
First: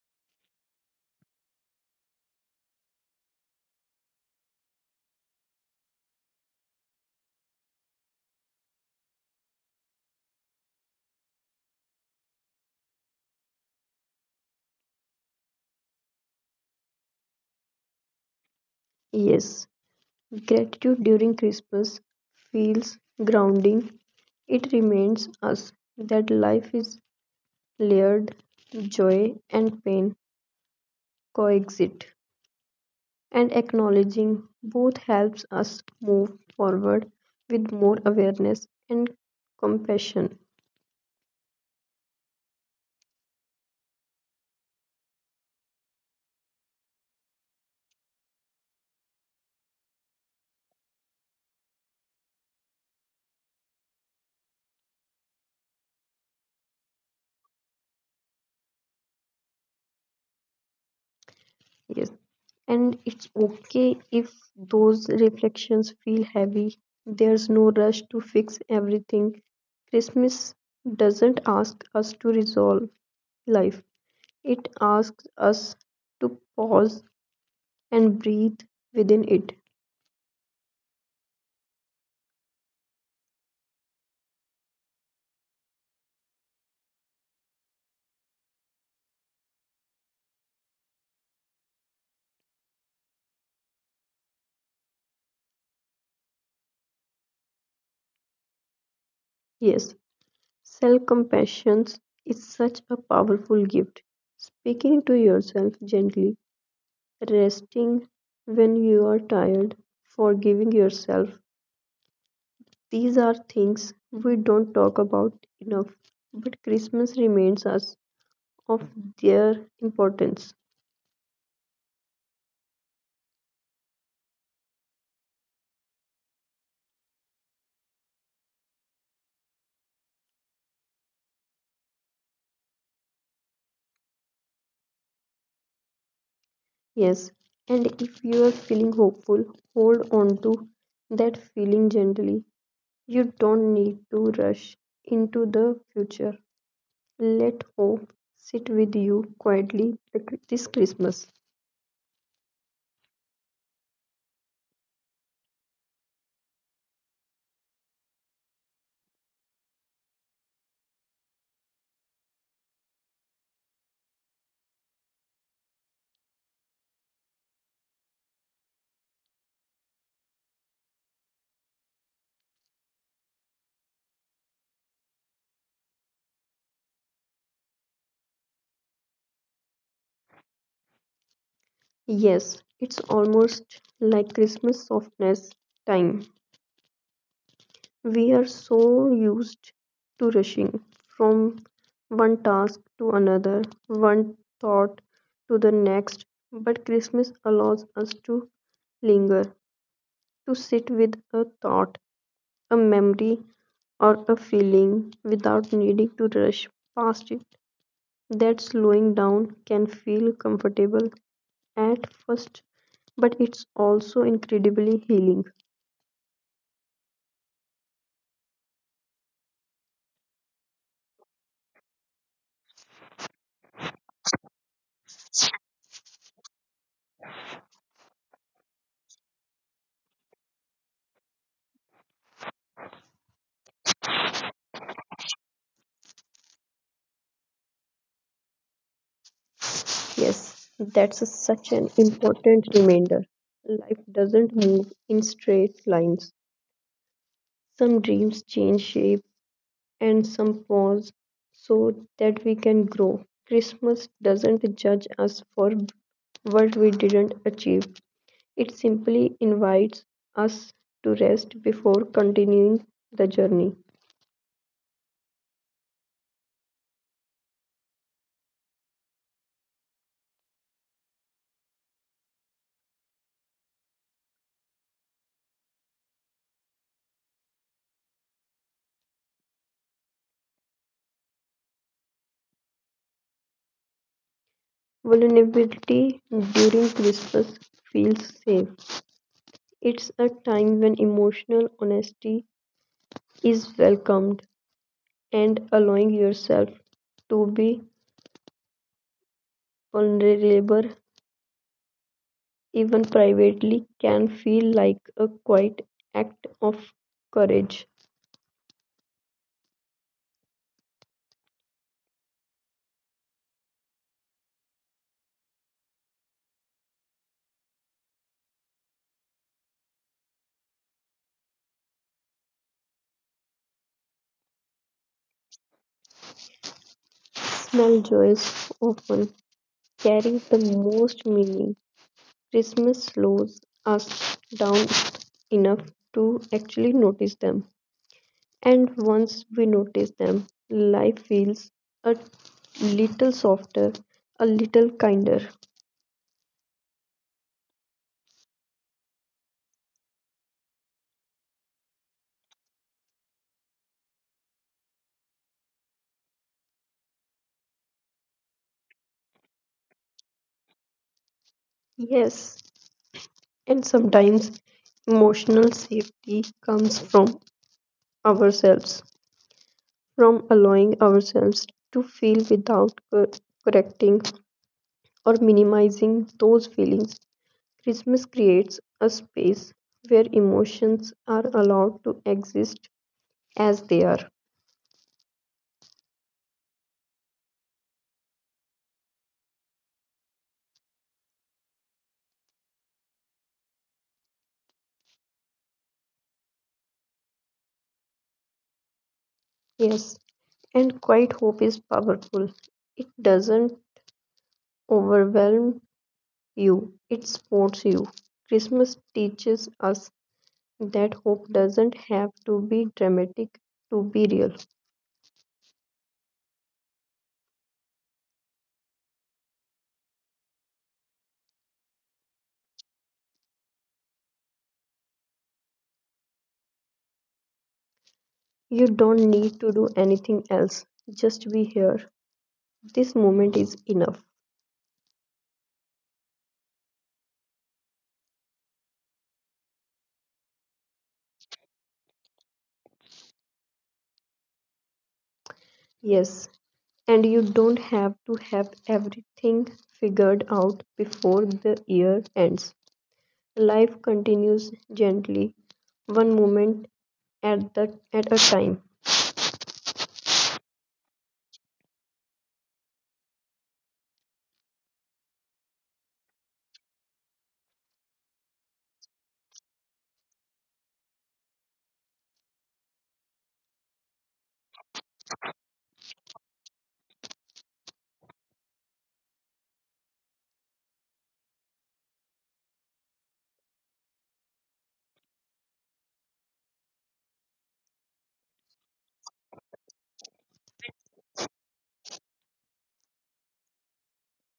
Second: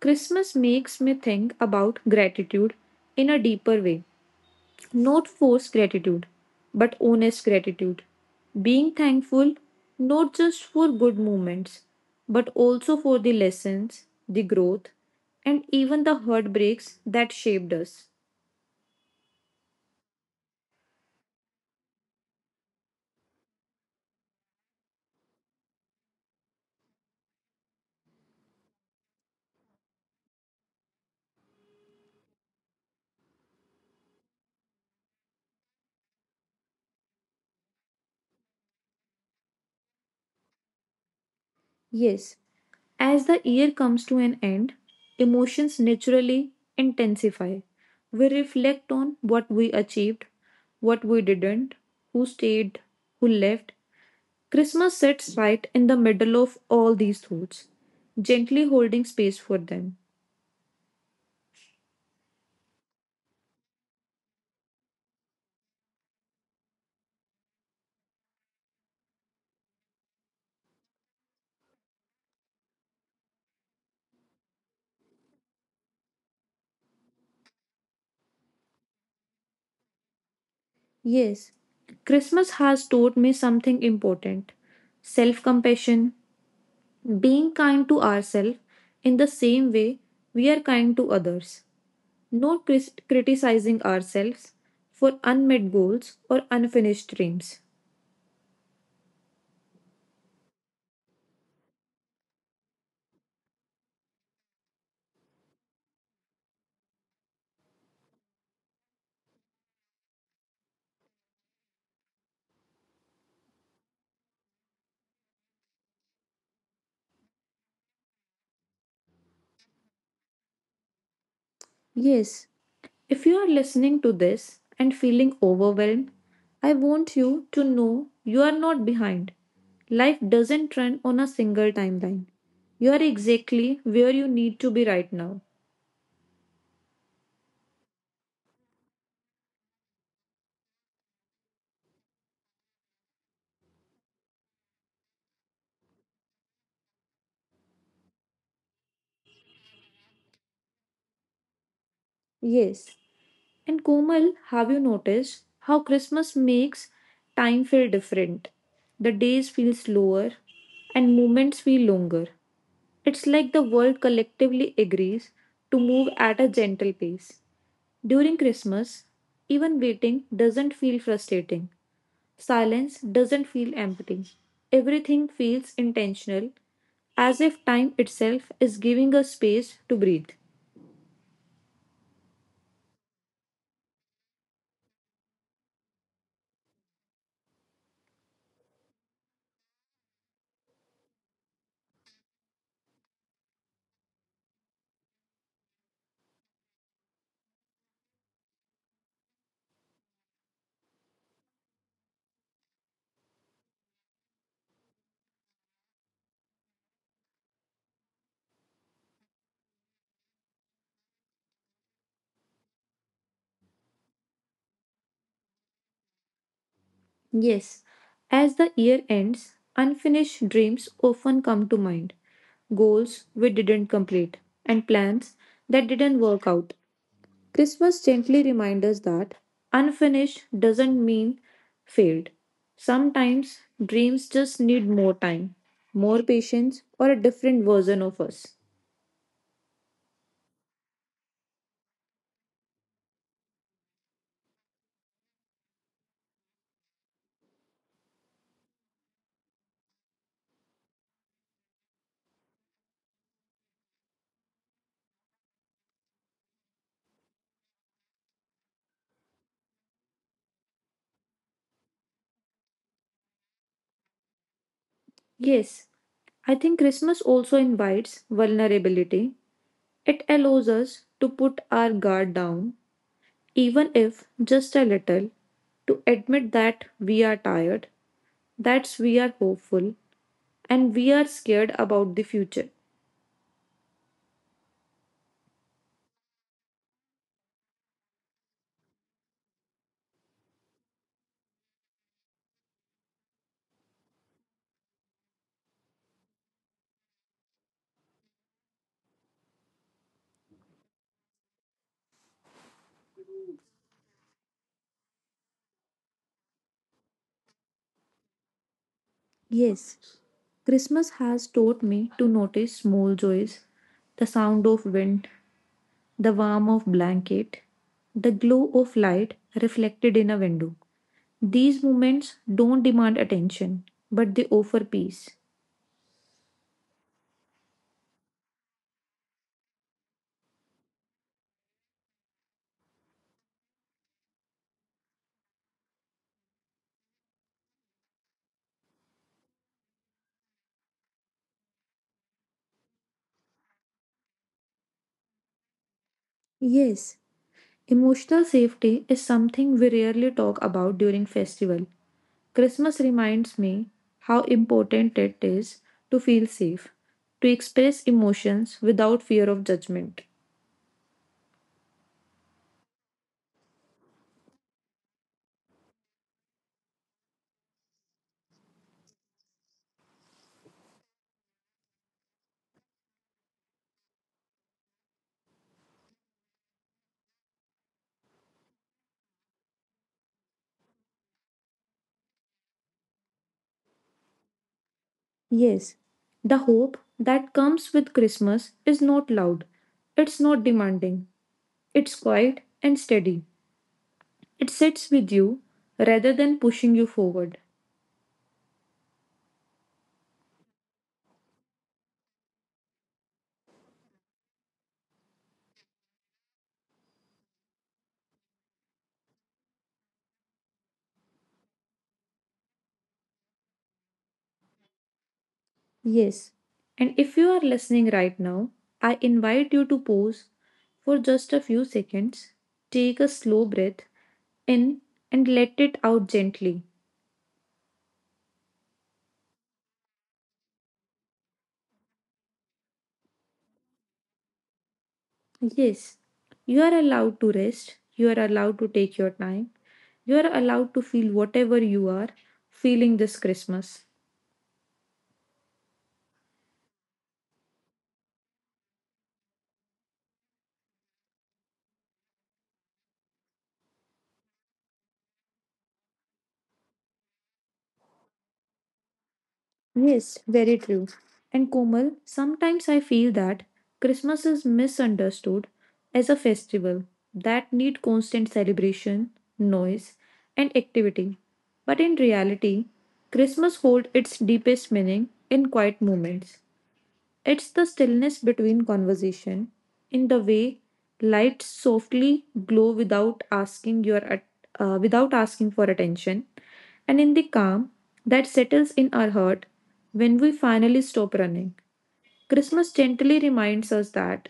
[SPEAKER 1] Christmas makes me think about gratitude in a deeper way. Not forced gratitude, but honest gratitude. Being thankful not just for good moments, but also for the lessons, the growth, and even the heartbreaks that shaped us.
[SPEAKER 2] Yes, gratitude during Christmas feels grounding. It reminds us that life is layered, joy and pain coexist, and acknowledging both helps us move forward with more awareness and compassion.
[SPEAKER 1] Yes, as the year comes to an end, emotions naturally intensify. We reflect on what we achieved, what we didn't, who stayed, who left, Christmas sits right in the middle of all these thoughts, gently holding space for them.
[SPEAKER 2] Yes. And it's okay if those reflections feel heavy. There's no rush to fix everything. Christmas doesn't ask us to resolve life, it asks us to pause and breathe within it.
[SPEAKER 1] Yes, Christmas has taught me something important self compassion, being kind to ourselves in the same way we are kind to others, not criticizing ourselves for unmet goals or unfinished dreams.
[SPEAKER 2] Yes, self compassion is such a powerful gift. Speaking to yourself gently, resting when you are tired, forgiving yourself. These are things we don't talk about enough, but Christmas reminds us of their importance.
[SPEAKER 1] Yes, if you are listening to this and feeling overwhelmed, I want you to know you are not behind. Life doesn't run on a single timeline. You are exactly where you need to be right now.
[SPEAKER 2] Yes, and if you are feeling hopeful, hold on to that feeling gently. You don't need to rush into the future. Let hope sit with you quietly this Christmas.
[SPEAKER 1] Yes. And Komal, have you noticed how Christmas makes time feel different? The days feel slower and moments feel longer. It's like the world collectively agrees to move at a gentle pace. During Christmas, even waiting doesn't feel frustrating. Silence doesn't feel empty. Everything feels intentional, as if time itself is giving us space to breathe.
[SPEAKER 2] Yes, it's almost like Christmas softness time. We are so used to rushing from one task to another, one thought to the next, but Christmas allows us to linger, to sit with a thought, a memory, or a feeling without needing to rush past it. That slowing down can feel comfortable at first, but it's also incredibly healing.
[SPEAKER 1] Yes, as the year ends, unfinished dreams often come to mind goals we didn't complete, and plans that didn't work out. Christmas gently reminds us that unfinished doesn't mean failed. Sometimes dreams just need more time, more patience, or a different version of us.
[SPEAKER 2] Yes, such an important reminder. Life doesn't move in straight lines. Some dreams change shape and some pause so that we can grow. Christmas doesn't judge us for what we didn't achieve, it simply invites us to rest before continuing the journey.
[SPEAKER 1] Yes, I think Christmas also invites vulnerability. It allows us to put our guard down, even if just a little, to admit that we are tired, that we are hopeful, and we are scared about the future.
[SPEAKER 2] Vulnerability during Christmas feels safe. It's a time when emotional honesty is welcomed and allowing yourself to be vulnerable even privately can feel like a quiet act of courage.
[SPEAKER 1] Yes, Christmas has taught me to notice small joys the sound of wind, the warmth of blanket, the glow of light reflected in a window. These moments don't demand attention, but they offer peace.
[SPEAKER 2] Small joys often carry the most meaning. Christmas slows us down enough to actually notice them. And once we notice them, life feels a little softer, a little kinder.
[SPEAKER 1] Yes, emotional safety is something we rarely talk about during festival. Christmas reminds me how important it is to feel safe, to express emotions without fear of judgment.
[SPEAKER 2] Yes, and sometimes emotional safety comes from ourselves, from allowing ourselves to feel without correcting or minimizing those feelings. Christmas creates a space where emotions are allowed to exist as they are.
[SPEAKER 1] Yes, the hope that comes with Christmas is not loud, it's not demanding, it's quiet and steady. It sits with you rather than pushing you forward.
[SPEAKER 2] Yes, and quiet hope is powerful. It doesn't overwhelm you, it supports you. Christmas teaches us that hope doesn't have to be dramatic to be real.
[SPEAKER 1] Yes, and if you are listening right now, I invite you to pause for just a few seconds, take a slow breath in and let it out gently.
[SPEAKER 2] You don't need to do anything else. Just be here. This moment is enough.
[SPEAKER 1] Yes, you are allowed to rest, you are allowed to take your time, you're allowed to feel whatever you are feeling this Christmas.
[SPEAKER 2] Yes, and you don't have to have everything figured out before the year ends. Life continues gently, one moment at a time.
[SPEAKER 1] Yes, very true. And Komal, sometimes I feel that Christmas is misunderstood as a festival that need constant celebration, noise, and activity. But in reality, Christmas holds its deepest meaning in quiet moments. It's the stillness between conversation, in the way lights softly glow without asking your without asking for attention, and in the calm that settles in our heart when we finally stop running. Christmas gently reminds us that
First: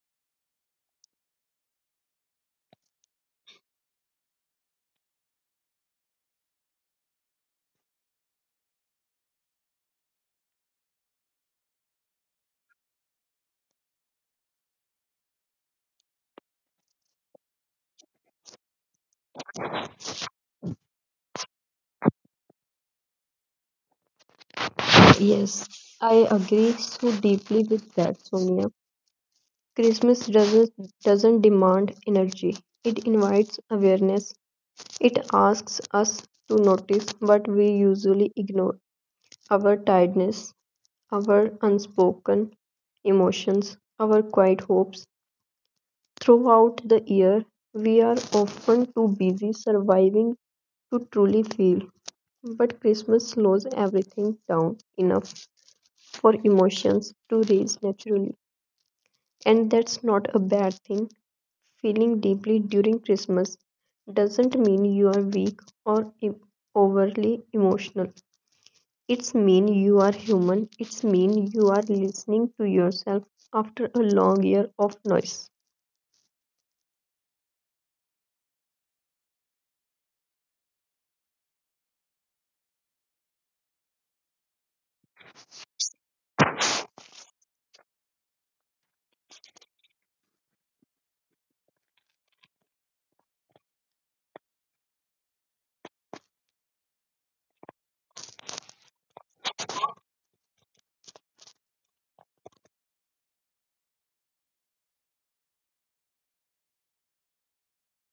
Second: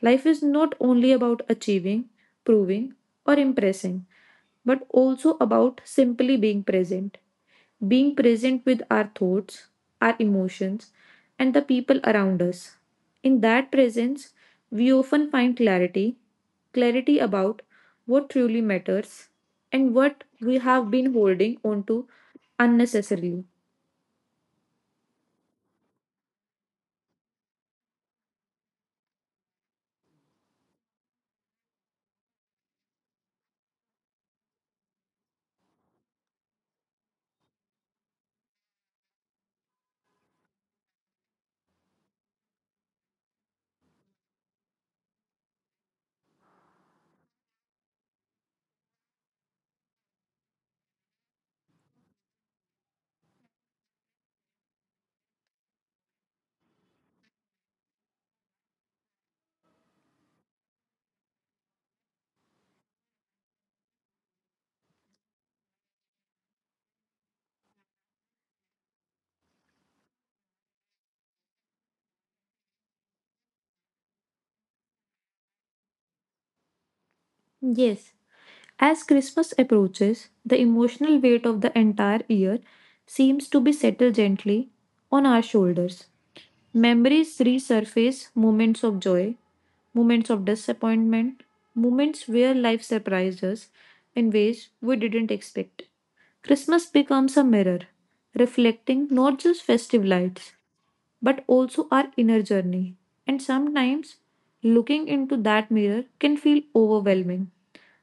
[SPEAKER 1] life is not only about achieving, proving, or impressing, but also about simply being present with our thoughts, our emotions, and the people around us. In that presence, we often find clarity clarity about what truly matters and what we have been holding on to unnecessarily.
[SPEAKER 2] Yes, I agree so deeply with that, Sonia. Christmas doesn't demand energy, it invites awareness. It asks us to notice what we usually ignore our tiredness, our unspoken emotions, our quiet hopes. Throughout the year, we are often too busy surviving to truly feel. But Christmas slows everything down enough for emotions to rise naturally. And that's not a bad thing. Feeling deeply during Christmas doesn't mean you are weak or overly emotional. It's mean you are human. It's mean you are listening to yourself after a long year of noise.
[SPEAKER 1] Yes, as Christmas approaches, the emotional weight of the entire year seems to be settled gently on our shoulders. Memories resurface moments of joy, moments of disappointment, moments where life surprised us in ways we didn't expect. Christmas becomes a mirror, reflecting not just festive lights but also our inner journey. And sometimes looking into that mirror can feel overwhelming.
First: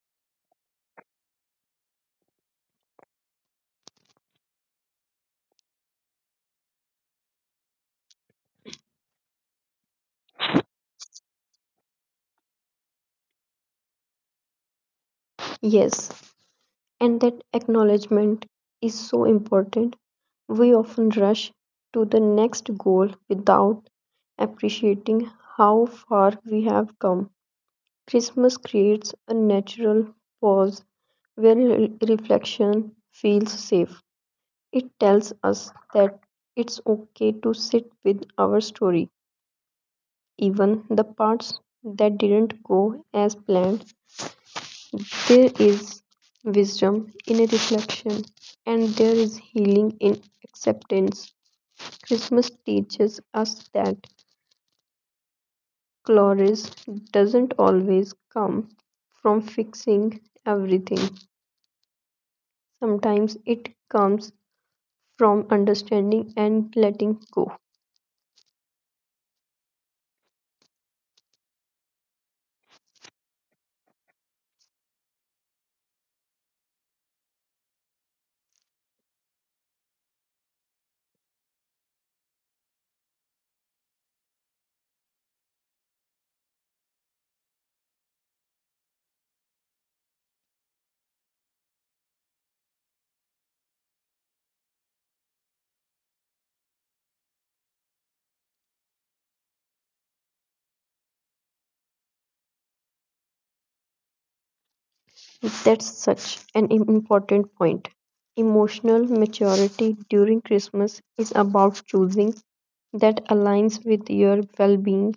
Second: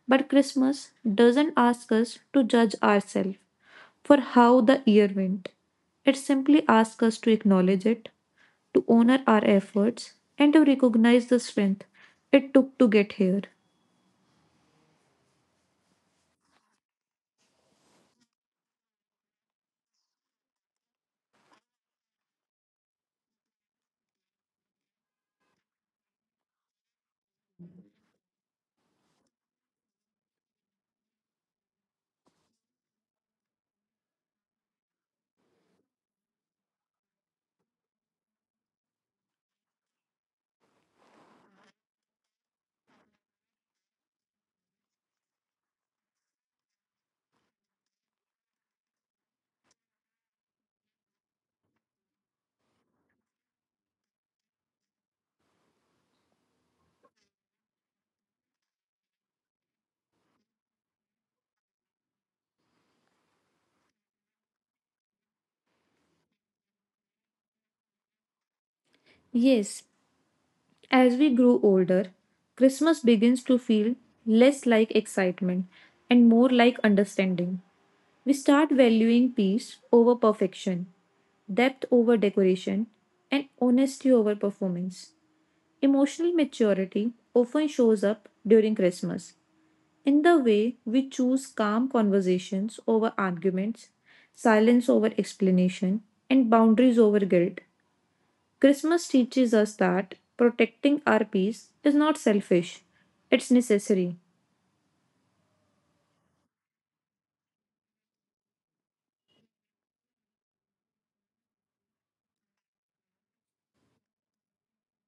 [SPEAKER 1] But Christmas doesn't ask us to judge ourselves for how the year went. It simply asks us to acknowledge it, to honor our efforts, and to recognize the strength it took to get here.
[SPEAKER 2] Yes, and that acknowledgement is so important. We often rush to the next goal without appreciating how far we have come. Christmas creates a natural pause where reflection feels safe. It tells us that it's okay to sit with our story, even the parts that didn't go as planned. There is wisdom in reflection, and there is healing in acceptance. Christmas teaches us that glory doesn't always come from fixing everything. Sometimes it comes from understanding and letting go.
[SPEAKER 1] Yes, as we grow older, Christmas begins to feel less like excitement and more like understanding. We start valuing peace over perfection, depth over decoration, and honesty over performance. Emotional maturity often shows up during Christmas in the way we choose calm conversations over arguments, silence over explanation, and boundaries over guilt. Christmas teaches us that protecting our peace is not selfish, it's necessary.
[SPEAKER 2] That's such an im- important point. Emotional maturity during Christmas is about choosing that aligns with your well being.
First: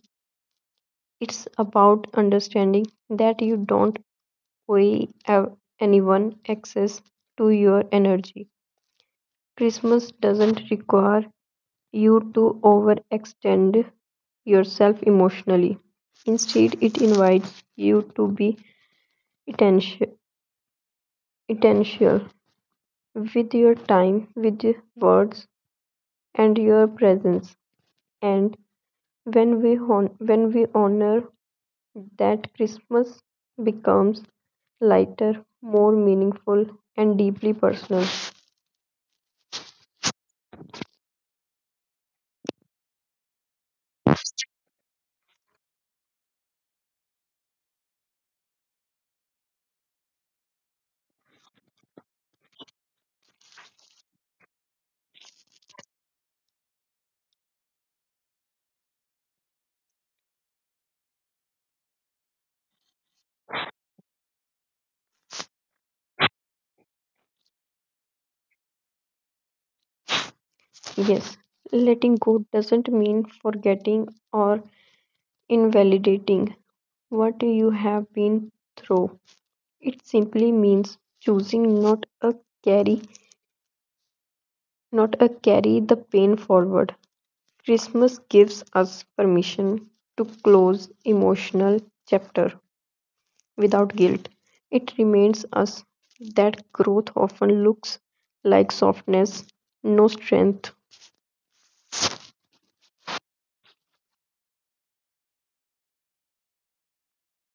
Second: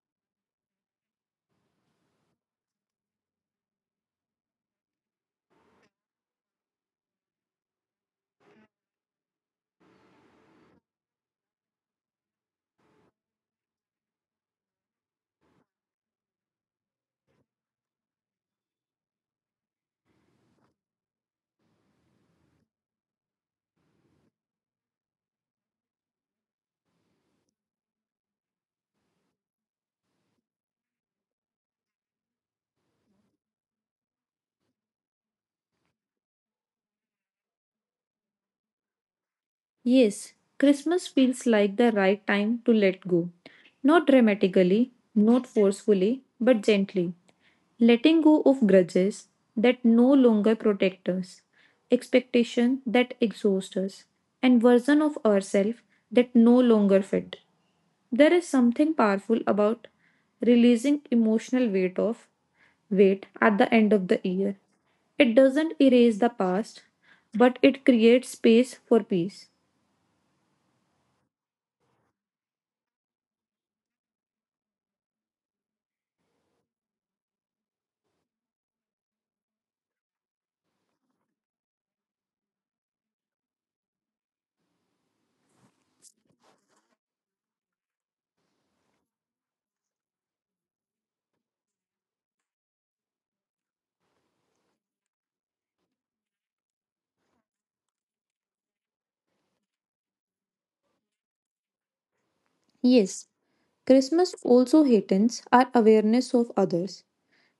[SPEAKER 2] It's about understanding that you don't owe ev- anyone access to your energy. Christmas doesn't require you to overextend yourself emotionally. Instead, it invites you to be intention- intentional with your time, with your words, and your presence. And when we honor that, Christmas becomes lighter, more meaningful, and deeply personal.
[SPEAKER 1] Yes, Christmas feels like the right time to let go. Not dramatically, not forcefully, but gently. Letting go of grudges that no longer protect us, expectation that exhaust us, and version of ourselves that no longer fit. There is something powerful about releasing emotional weight of weight at the end of the year. It doesn't erase the past, but it creates space for peace.
[SPEAKER 2] Yes, letting go doesn't mean forgetting or invalidating what you have been through. It simply means choosing carry not a carry the pain forward. Christmas gives us permission to close emotional chapter without guilt. It reminds us that growth often looks like softness, no strength.
[SPEAKER 1] Yes, Christmas also heightens our awareness of others.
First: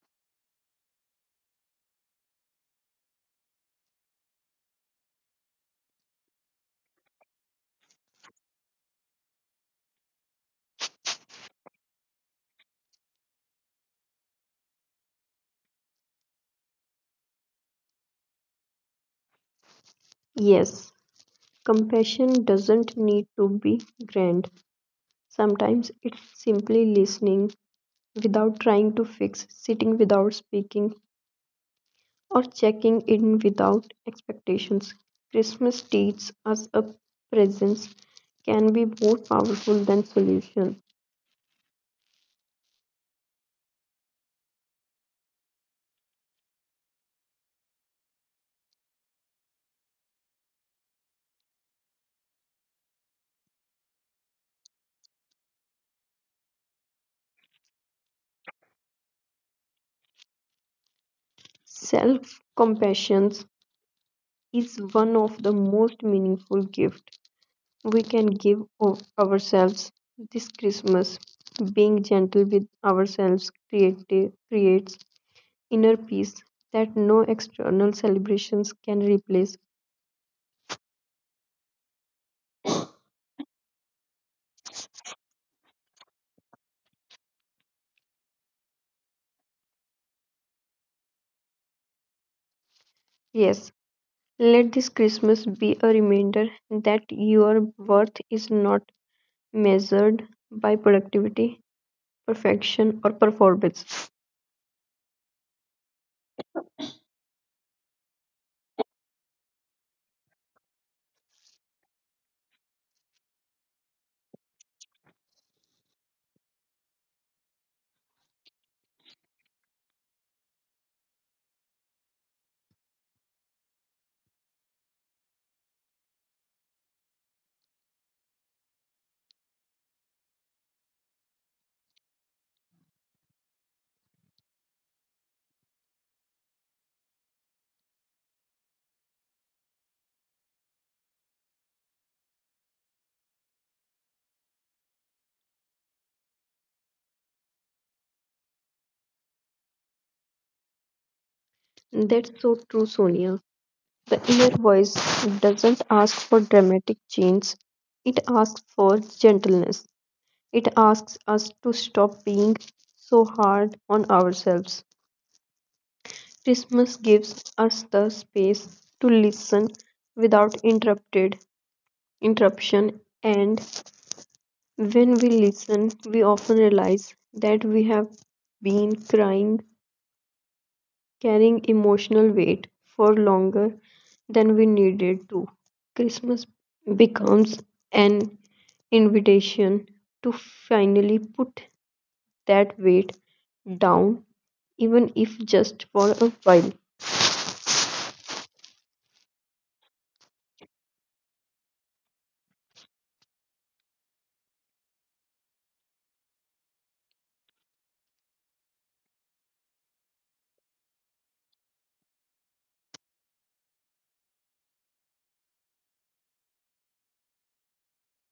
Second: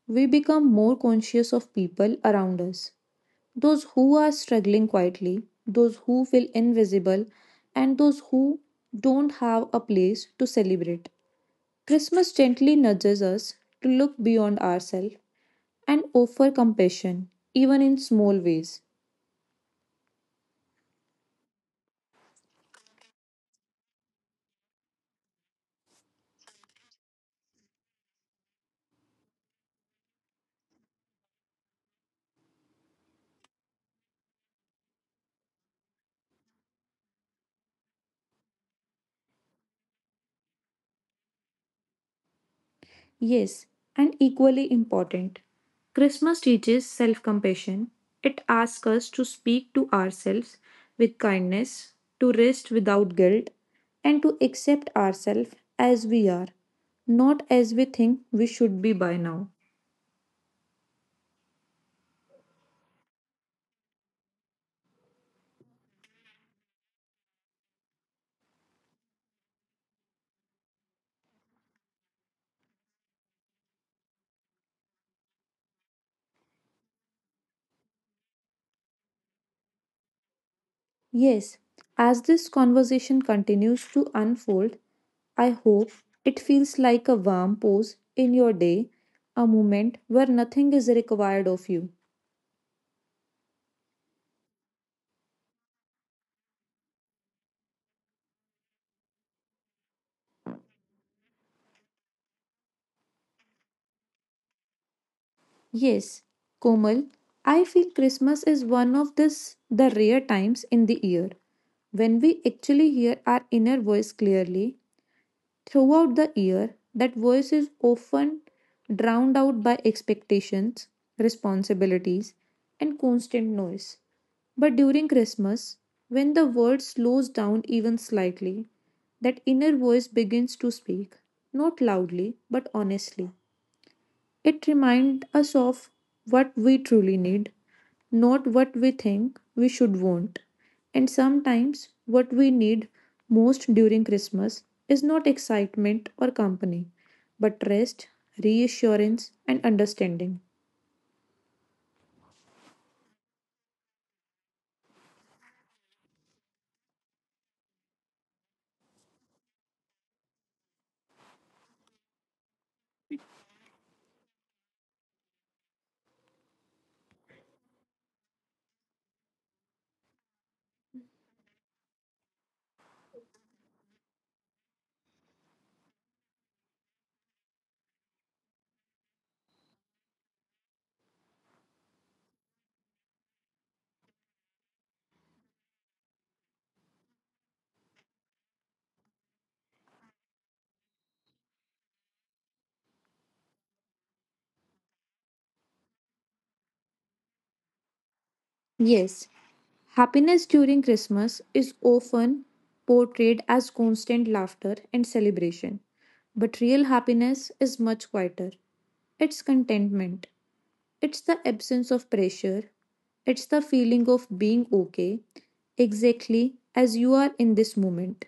[SPEAKER 1] We become more conscious of people around us those who are struggling quietly, those who feel invisible, and those who don't have a place to celebrate. Christmas gently nudges us to look beyond ourselves and offer compassion, even in small ways.
[SPEAKER 2] Yes, compassion doesn't need to be grand. Sometimes it's simply listening without trying to fix, sitting without speaking, or checking in without expectations. Christmas teaches us a presence can be more powerful than solution.
[SPEAKER 1] Yes, and equally important, Christmas teaches self compassion. It asks us to speak to ourselves with kindness, to rest without guilt, and to accept ourselves as we are, not as we think we should be by now.
[SPEAKER 2] Self compassion is one of the most meaningful gifts we can give of ourselves this Christmas. Being gentle with ourselves creates inner peace that no external celebrations can replace.
[SPEAKER 1] Yes, as this conversation continues to unfold, I hope it feels like a warm pause in your day, a moment where nothing is required of you.
[SPEAKER 2] Yes, let this Christmas be a reminder that your worth is not measured by productivity, perfection, or performance.
[SPEAKER 1] Yes, Komal, I feel Christmas is one of this the rare times in the year when we actually hear our inner voice clearly. Throughout the year, that voice is often drowned out by expectations, responsibilities, and constant noise. But during Christmas, when the world slows down even slightly, that inner voice begins to speak, not loudly, but honestly. It reminds us of what we truly need, not what we think we should want. And sometimes, what we need most during Christmas is not excitement or company, but rest, reassurance, and understanding.
[SPEAKER 2] That's so true, Sonia. The inner voice doesn't ask for dramatic change, it asks for gentleness. It asks us to stop being so hard on ourselves. Christmas gives us the space to listen without interrupted interruption. And when we listen, we often realize that we have been crying, carrying emotional weight for longer than we needed to. Christmas becomes an invitation to finally put that weight down, even if just for a while.
[SPEAKER 1] Yes, happiness during Christmas is often portrayed as constant laughter and celebration. But real happiness is much quieter. It's contentment, it's the absence of pressure. It's the feeling of being okay, exactly as you are in this moment.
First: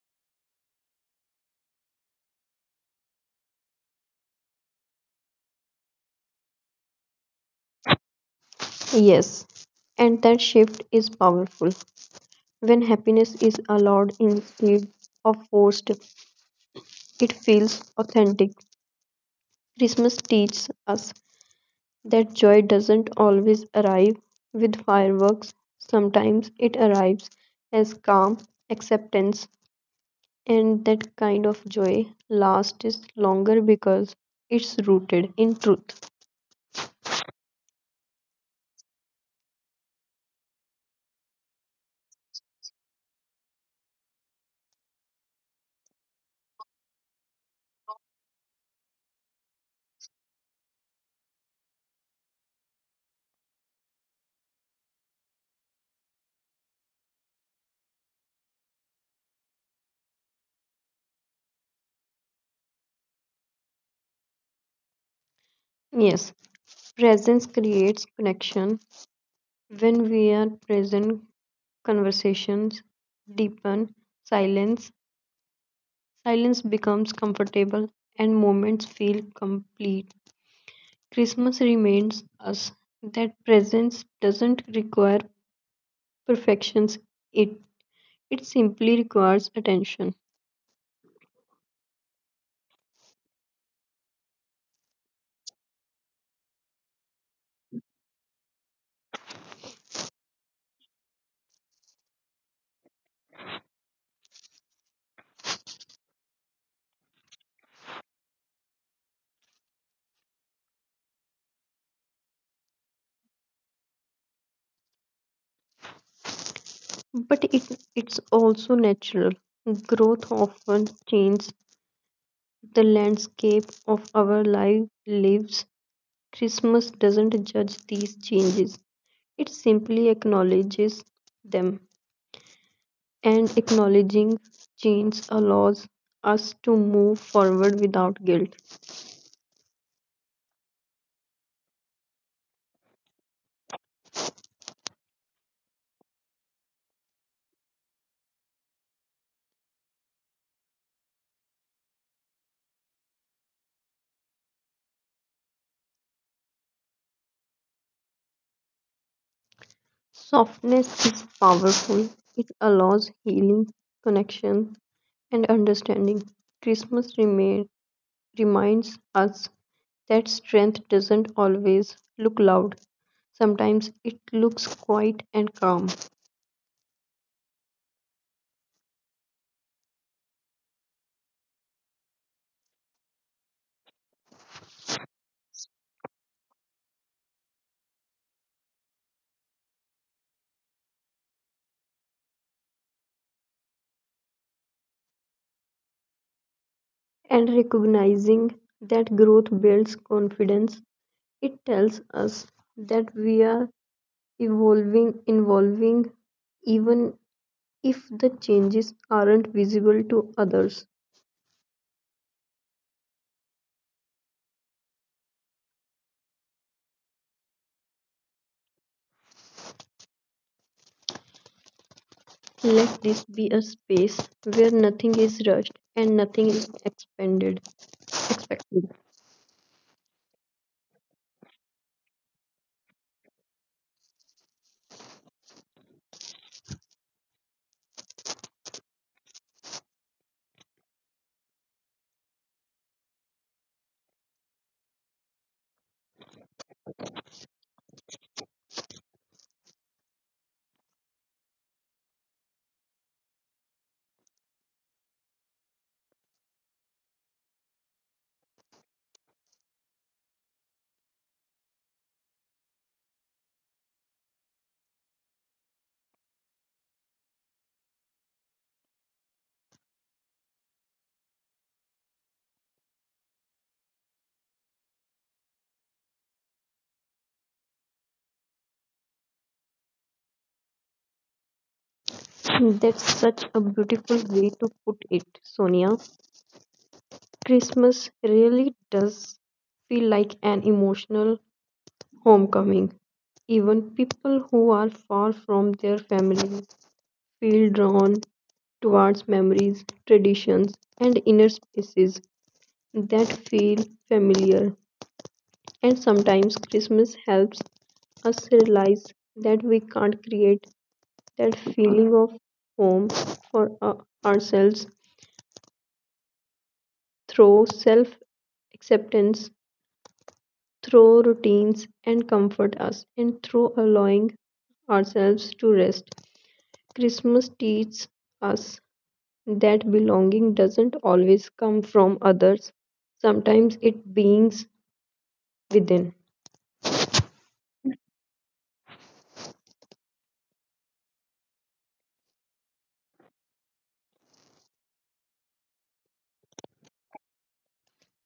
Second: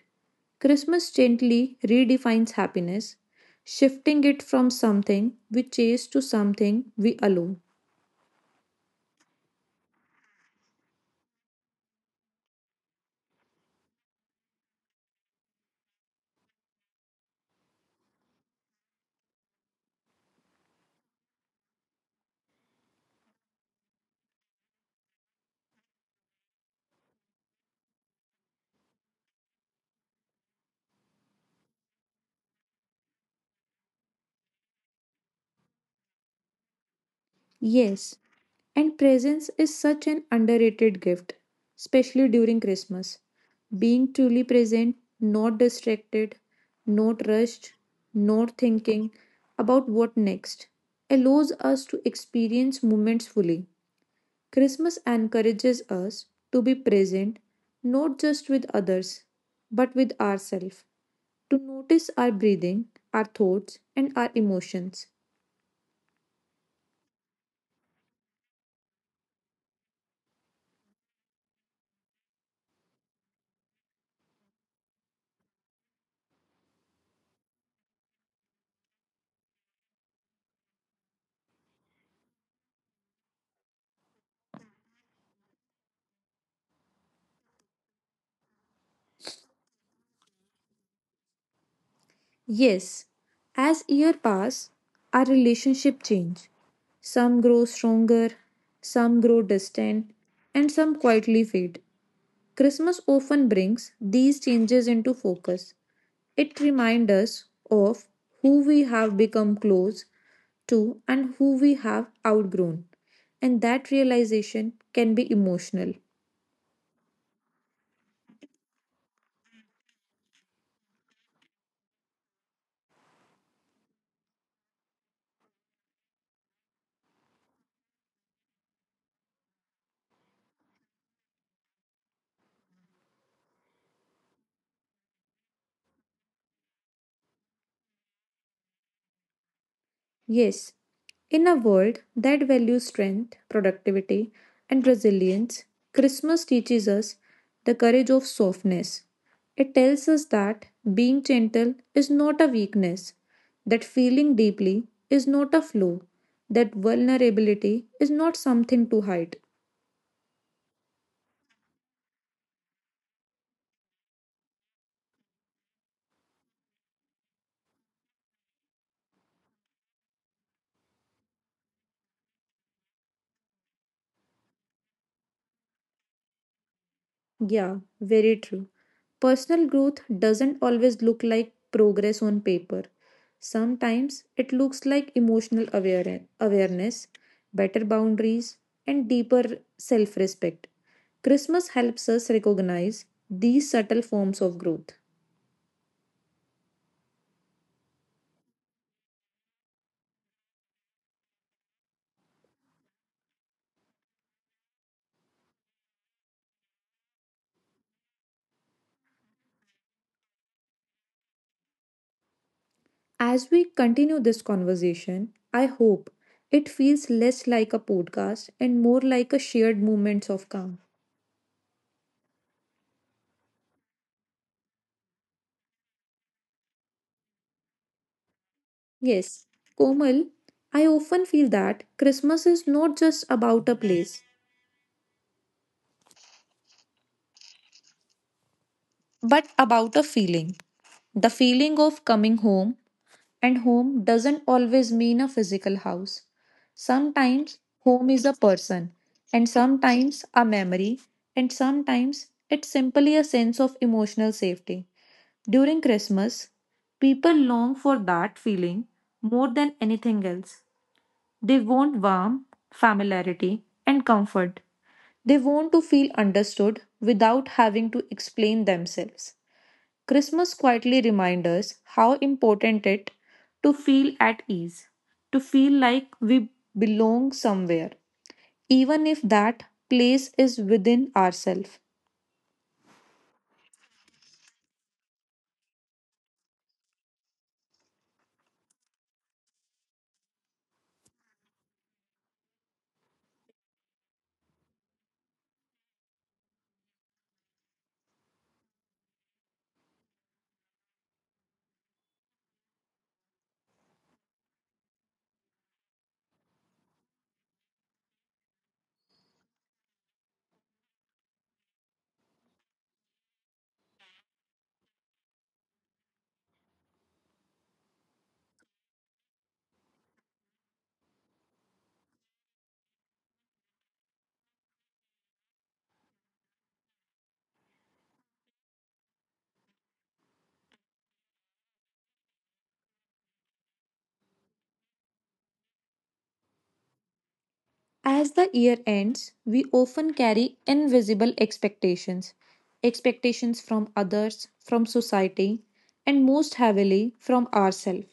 [SPEAKER 1] Christmas gently redefines happiness, shifting it from something we chase to something we allow.
[SPEAKER 2] Yes, and that shift is powerful. When happiness is allowed instead of forced, it feels authentic. Christmas teaches us that joy doesn't always arrive with fireworks. Sometimes it arrives as calm acceptance, and that kind of joy lasts longer because it's rooted in truth.
[SPEAKER 1] Yes, and presence is such an underrated gift, especially during Christmas. Being truly present, not distracted, not rushed, not thinking about what next, allows us to experience moments fully. Christmas encourages us to be present, not just with others, but with ourselves, to notice our breathing, our thoughts, and our emotions.
[SPEAKER 2] Yes, presence creates connection. When we are present, conversations deepen, silence silence becomes comfortable, and moments feel complete. Christmas reminds us that presence doesn't require perfections. It it simply requires attention.
[SPEAKER 1] Yes, as years pass, our relationship change. Some grow stronger, some grow distant, and some quietly fade. Christmas often brings these changes into focus. It reminds us of who we have become close to and who we have outgrown. And that realization can be emotional.
[SPEAKER 2] But it's also natural. Growth often changes the landscape of our life lives. Christmas doesn't judge these changes. It simply acknowledges them. And acknowledging change allows us to move forward without guilt.
[SPEAKER 1] Yes, in a world that values strength, productivity, and resilience, Christmas teaches us the courage of softness. It tells us that being gentle is not a weakness, that feeling deeply is not a flaw, that vulnerability is not something to hide.
[SPEAKER 2] Softness is powerful, it allows healing, connection, and understanding. Christmas remain, reminds us that strength doesn't always look loud, sometimes it looks quiet and calm.
[SPEAKER 1] Yeah, very true. Personal growth doesn't always look like progress on paper. Sometimes it looks like emotional awareness, better boundaries, and deeper self respect. Christmas helps us recognize these subtle forms of growth.
[SPEAKER 2] And recognizing that growth builds confidence, it tells us that we are evolving even if the changes aren't visible to others.
[SPEAKER 1] As we continue this conversation, I hope it feels less like a podcast and more like a shared moment of calm.
[SPEAKER 2] Let this be a space where nothing is rushed and nothing is expected.
[SPEAKER 1] Yes, Komal, I often feel that Christmas is not just about a place, but about a feeling. The feeling of coming home, and home doesn't always mean a physical house. Sometimes home is a person, and sometimes a memory, and sometimes it's simply a sense of emotional safety. During Christmas, people long for that feeling more than anything else. They want warmth, familiarity, and comfort. They want to feel understood without having to explain themselves. Christmas quietly reminds us how important it to feel at ease, to feel like we belong somewhere, even if that place is within ourselves.
[SPEAKER 2] That's such a beautiful way to put it, Sonia. Christmas really does feel like an emotional homecoming. Even people who are far from their families feel drawn towards memories, traditions, and inner spaces that feel familiar. And sometimes Christmas helps us realize that we can't create that feeling of home for ourselves through self acceptance, through routines and comfort us, and through allowing ourselves to rest. Christmas teaches us that belonging doesn't always come from others, sometimes it beings within.
[SPEAKER 1] As the year ends, we often carry invisible expectations expectations from others, from society, and most heavily from ourselves.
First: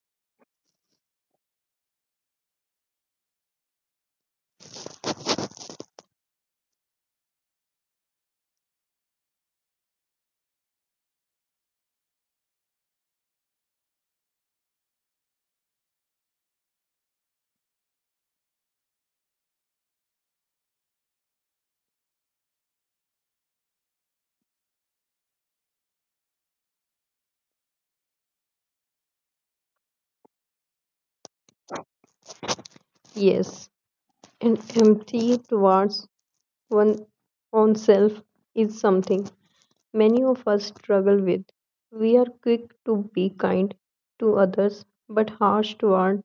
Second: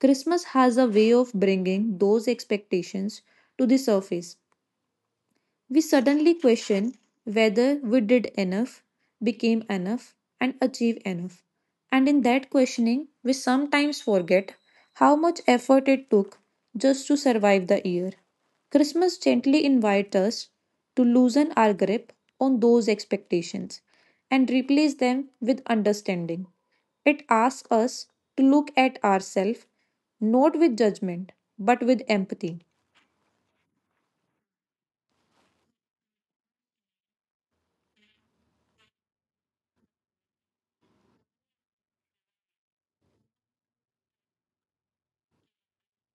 [SPEAKER 1] Christmas has a way of bringing those expectations to the surface. We suddenly question whether we did enough, became enough, and achieved enough. And in that questioning, we sometimes forget how much effort it took just to survive the year. Christmas gently invites us to loosen our grip on those expectations and replace them with understanding. It asks us to look at ourselves not with judgment but with empathy.
[SPEAKER 2] Yes, and empty towards one own self is something many of us struggle with. We are quick to be kind to others but harsh towards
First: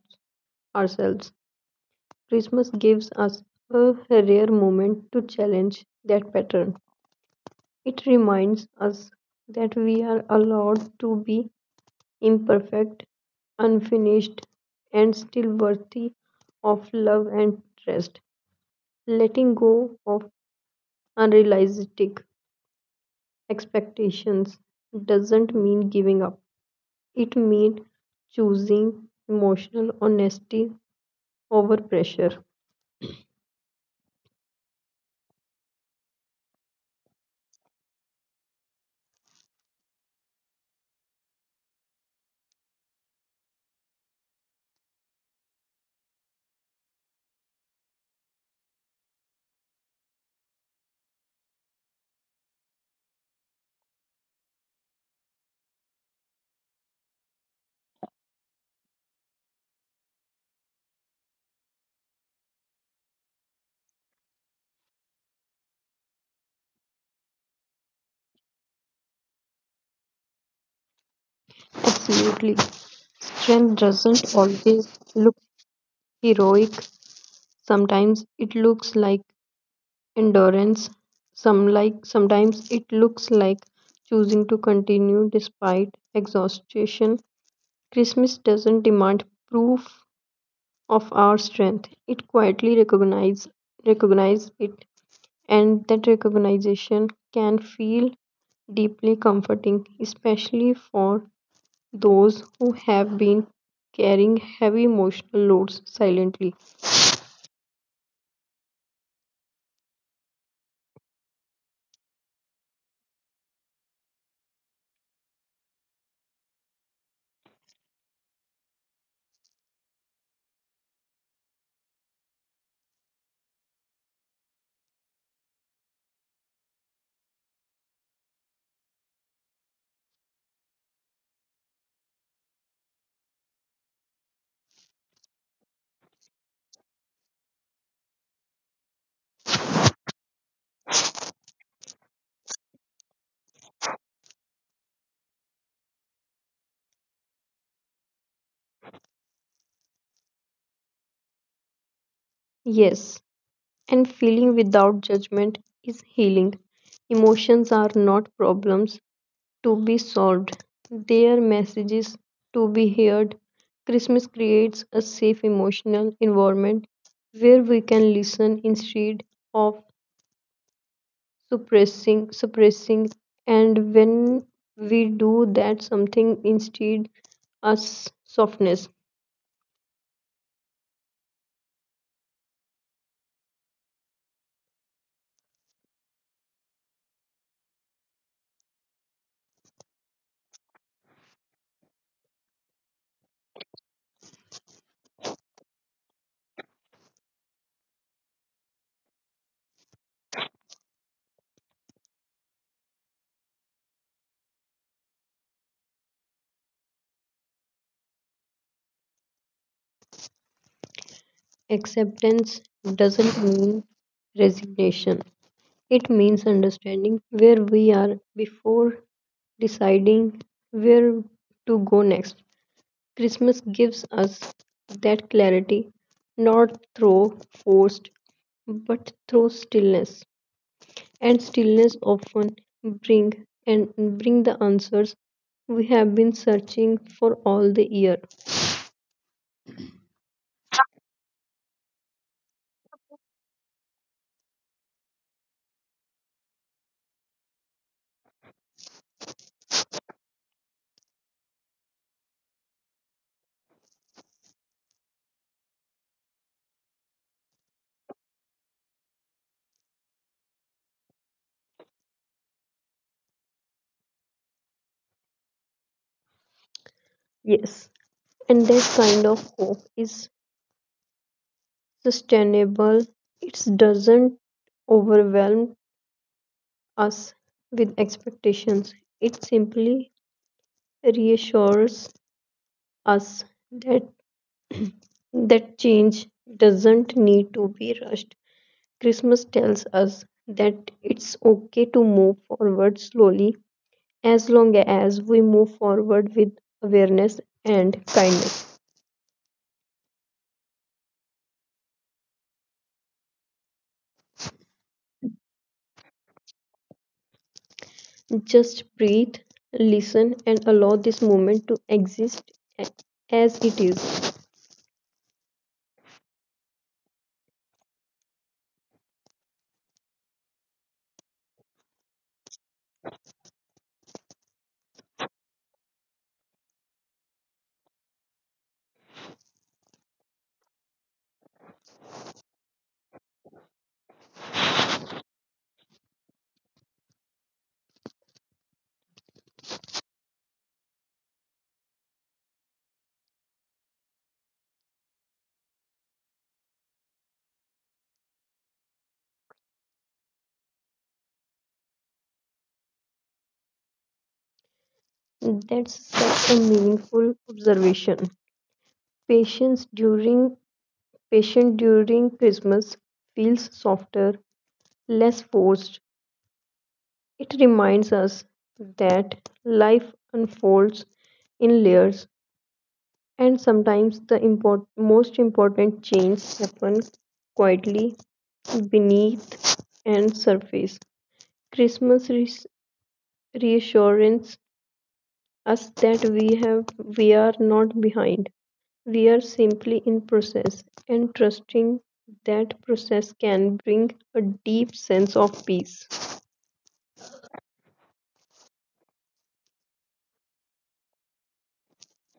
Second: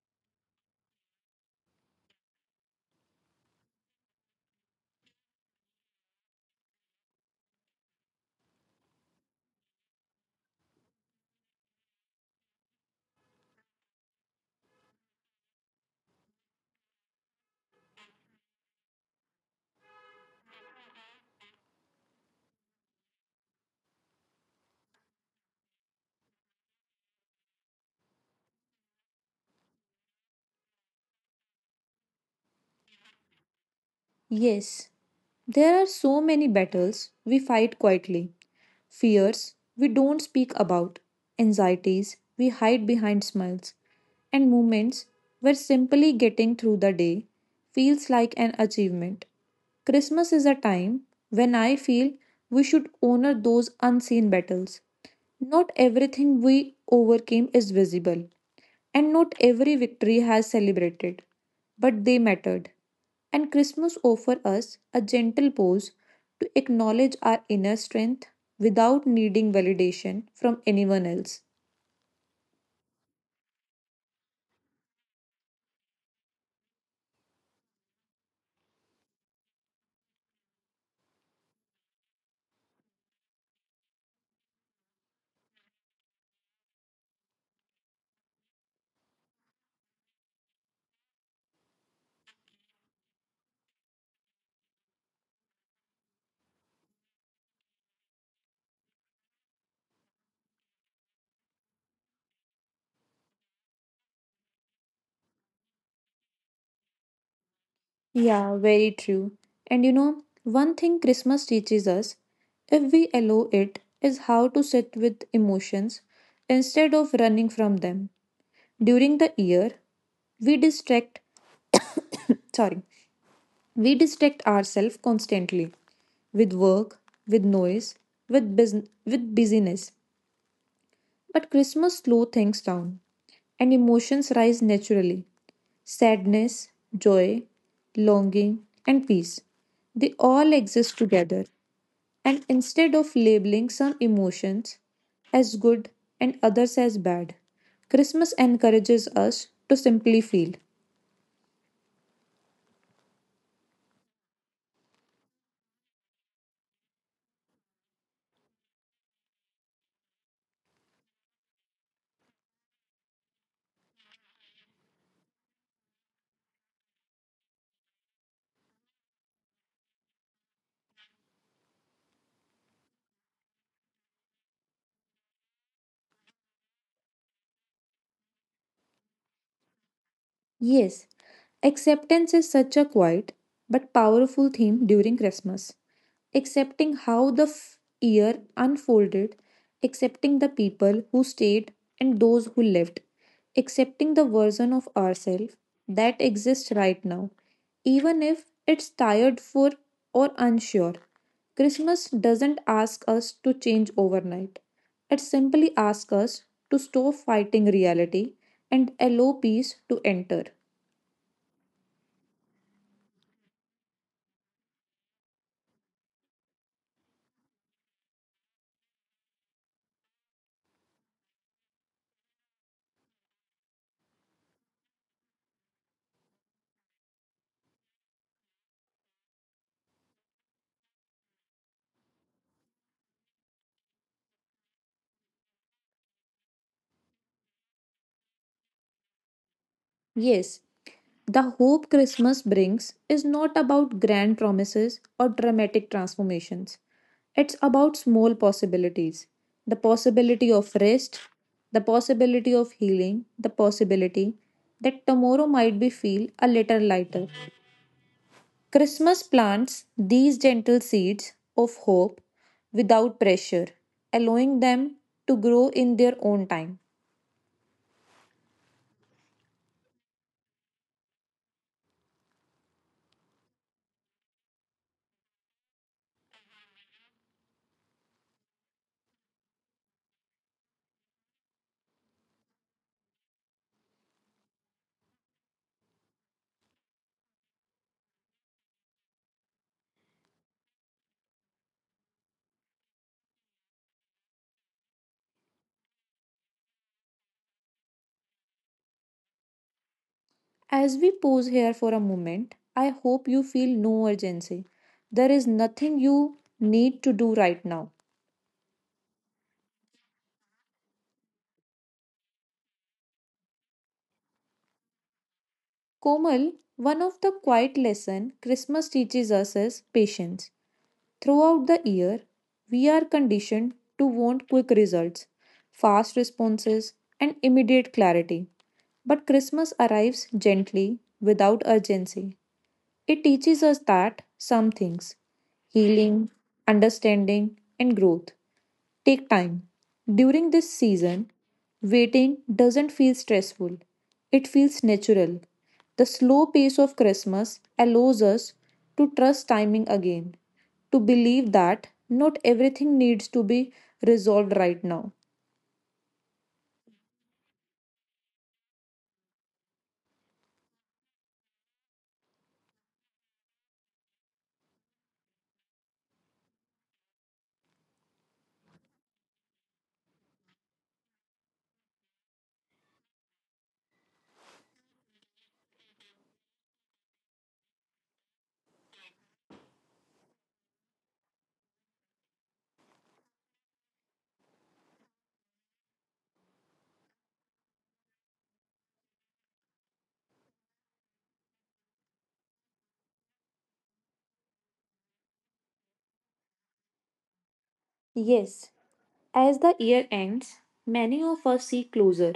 [SPEAKER 2] ourselves. Christmas gives us a rare moment to challenge that pattern. It reminds us that we are allowed to be imperfect, unfinished, and still worthy of love and trust. Letting go of unrealistic expectations doesn't mean giving up. It means choosing emotional honesty over pressure.
[SPEAKER 1] Yes, there are so many battles we fight quietly, fears we don't speak about, anxieties we hide behind smiles, and moments where simply getting through the day feels like an achievement. Christmas is a time when I feel we should honor those unseen battles. Not everything we overcame is visible, and not every victory has celebrated, but they mattered. And Christmas offers us a gentle pause to acknowledge our inner strength without needing validation from anyone else.
[SPEAKER 2] Absolutely. Strength doesn't always look heroic. Sometimes it looks like endurance. Sometimes it looks like choosing to continue despite exhaustion. Christmas doesn't demand proof of our strength. It quietly recognize it, and that recognition can feel deeply comforting, especially for those who have been carrying heavy emotional loads silently.
[SPEAKER 1] Yeah, very true. And you know, one thing Christmas teaches us, if we allow it, is how to sit with emotions instead of running from them. During the year, we distract sorry we distract ourselves constantly with work with noise with bus- with busyness. But Christmas slows things down, and emotions rise naturally sadness, joy, longing, and peace. They all exist together, and instead of labeling some emotions as good and others as bad, Christmas encourages us to simply feel.
[SPEAKER 2] Yes, and feeling without judgment is healing. Emotions are not problems to be solved, they are messages to be heard. Christmas creates a safe emotional environment where we can listen instead of suppressing. And when we do that something instead us softness
[SPEAKER 1] Yes, acceptance is such a quiet but powerful theme during Christmas. Accepting how the year unfolded, accepting the people who stayed and those who left, accepting the version of ourselves that exists right now, even if it's tired for or unsure. Christmas doesn't ask us to change overnight. It simply asks us to stop fighting reality and allow peace to enter.
[SPEAKER 2] acceptance doesn't mean resignation, it means understanding where we are before deciding where to go next. Christmas gives us that clarity not through forced but through stillness, and stillness often bring and bring the answers we have been searching for all the year.
[SPEAKER 1] Yes, the hope Christmas brings is not about grand promises or dramatic transformations. It's about small possibilities, the possibility of rest, the possibility of healing, the possibility that tomorrow might be feel a little lighter. Christmas plants these gentle seeds of hope without pressure, allowing them to grow in their own time.
[SPEAKER 2] Yes, and that kind of hope is sustainable. It doesn't overwhelm us with expectations. It simply reassures us that that change doesn't need to be rushed. Christmas tells us that it's okay to move forward slowly as long as we move forward with awareness and kindness.
[SPEAKER 1] As we pause here for a moment, I hope you feel no urgency. There is nothing you need to do right now.
[SPEAKER 2] Just breathe, listen, and allow this moment to exist a- as it is.
[SPEAKER 1] Komal, one of the quiet lessons Christmas teaches us is patience. Throughout the year, we are conditioned to want quick results, fast responses, and immediate clarity. But Christmas arrives gently, without urgency. It teaches us that some things, healing, understanding, and growth take time. During this season, waiting doesn't feel stressful, it feels natural. The slow pace of Christmas allows us to trust timing again, to believe that not everything needs to be resolved right now.
[SPEAKER 2] That's such a meaningful observation. Patience during Patient during Christmas feels softer, less forced. It reminds us that life unfolds in layers. And sometimes the most important change happen quietly beneath and surface. Christmas reas- reassurance us that we are not behind. We are simply in process and trusting that process can bring a deep sense of peace.
[SPEAKER 1] Yes, as the year ends, many of us see closure.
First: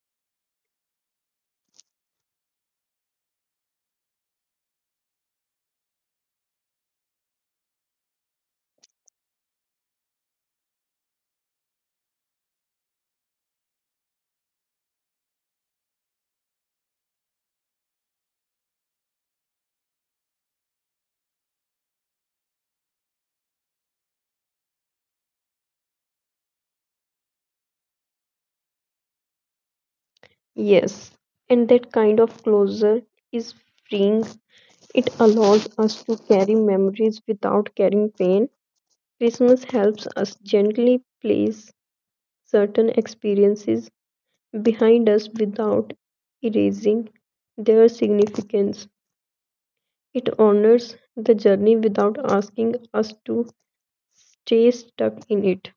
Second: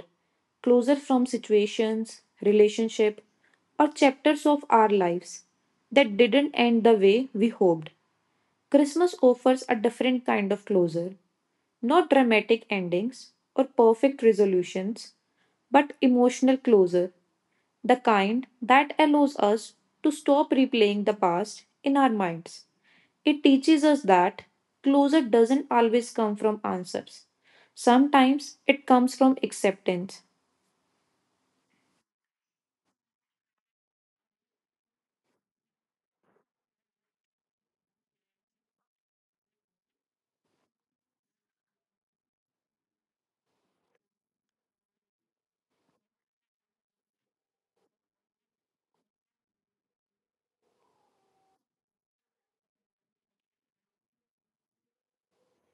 [SPEAKER 1] Closure from situations, relationship, or chapters of our lives that didn't end the way we hoped. Christmas offers a different kind of closure, not dramatic endings or perfect resolutions, but emotional closure, the kind that allows us to stop replaying the past in our minds. It teaches us that closure doesn't always come from answers. Sometimes it comes from acceptance.
[SPEAKER 2] Yes, and that kind of closure is freeing. It allows us to carry memories without carrying pain. Christmas helps us gently place certain experiences behind us without erasing their significance. It honors the journey without asking us to stay stuck in it.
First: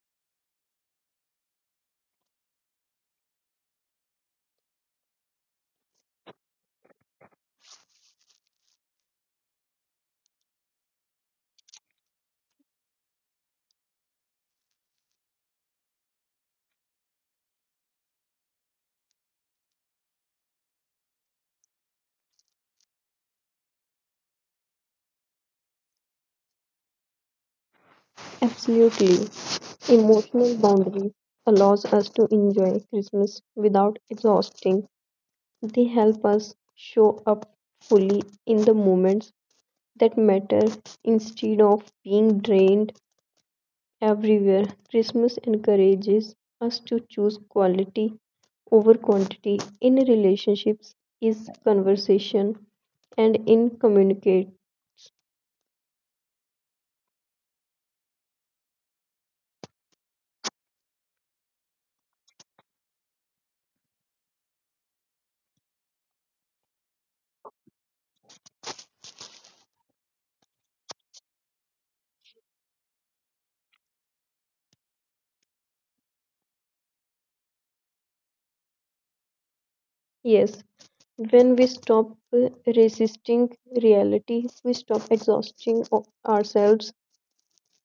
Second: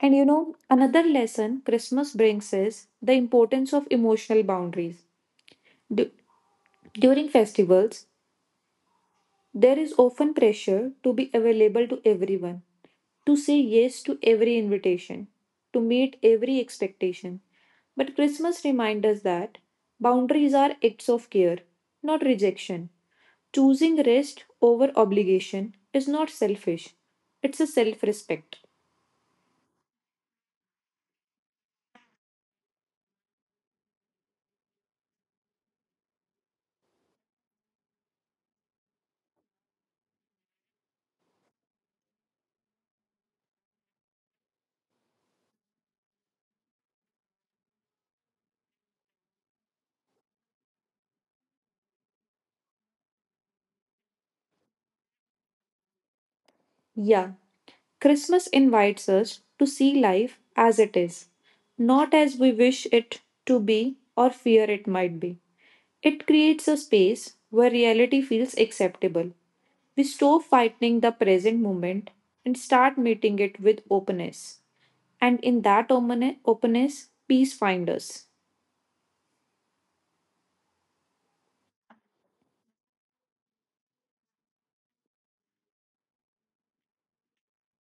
[SPEAKER 1] And you know, another lesson Christmas brings is the importance of emotional boundaries. Du- During festivals, there is often pressure to be available to everyone, to say yes to every invitation, to meet every expectation. But Christmas reminds us that boundaries are acts of care, not rejection. Choosing rest over obligation is not selfish, it's a self respect.
[SPEAKER 2] Absolutely. Emotional boundaries allows us to enjoy Christmas without exhausting. They help us show up fully in the moments that matter instead of being drained everywhere. Christmas encourages us to choose quality over quantity in relationships, is conversation, and in communicate.
[SPEAKER 1] Yeah, Christmas invites us to see life as it is, not as we wish it to be or fear it might be. It creates a space where reality feels acceptable. We stop fighting the present moment and start meeting it with openness. And in that openness, openness peace finds us.
[SPEAKER 2] Yes, when we stop resisting reality, we stop exhausting ourselves.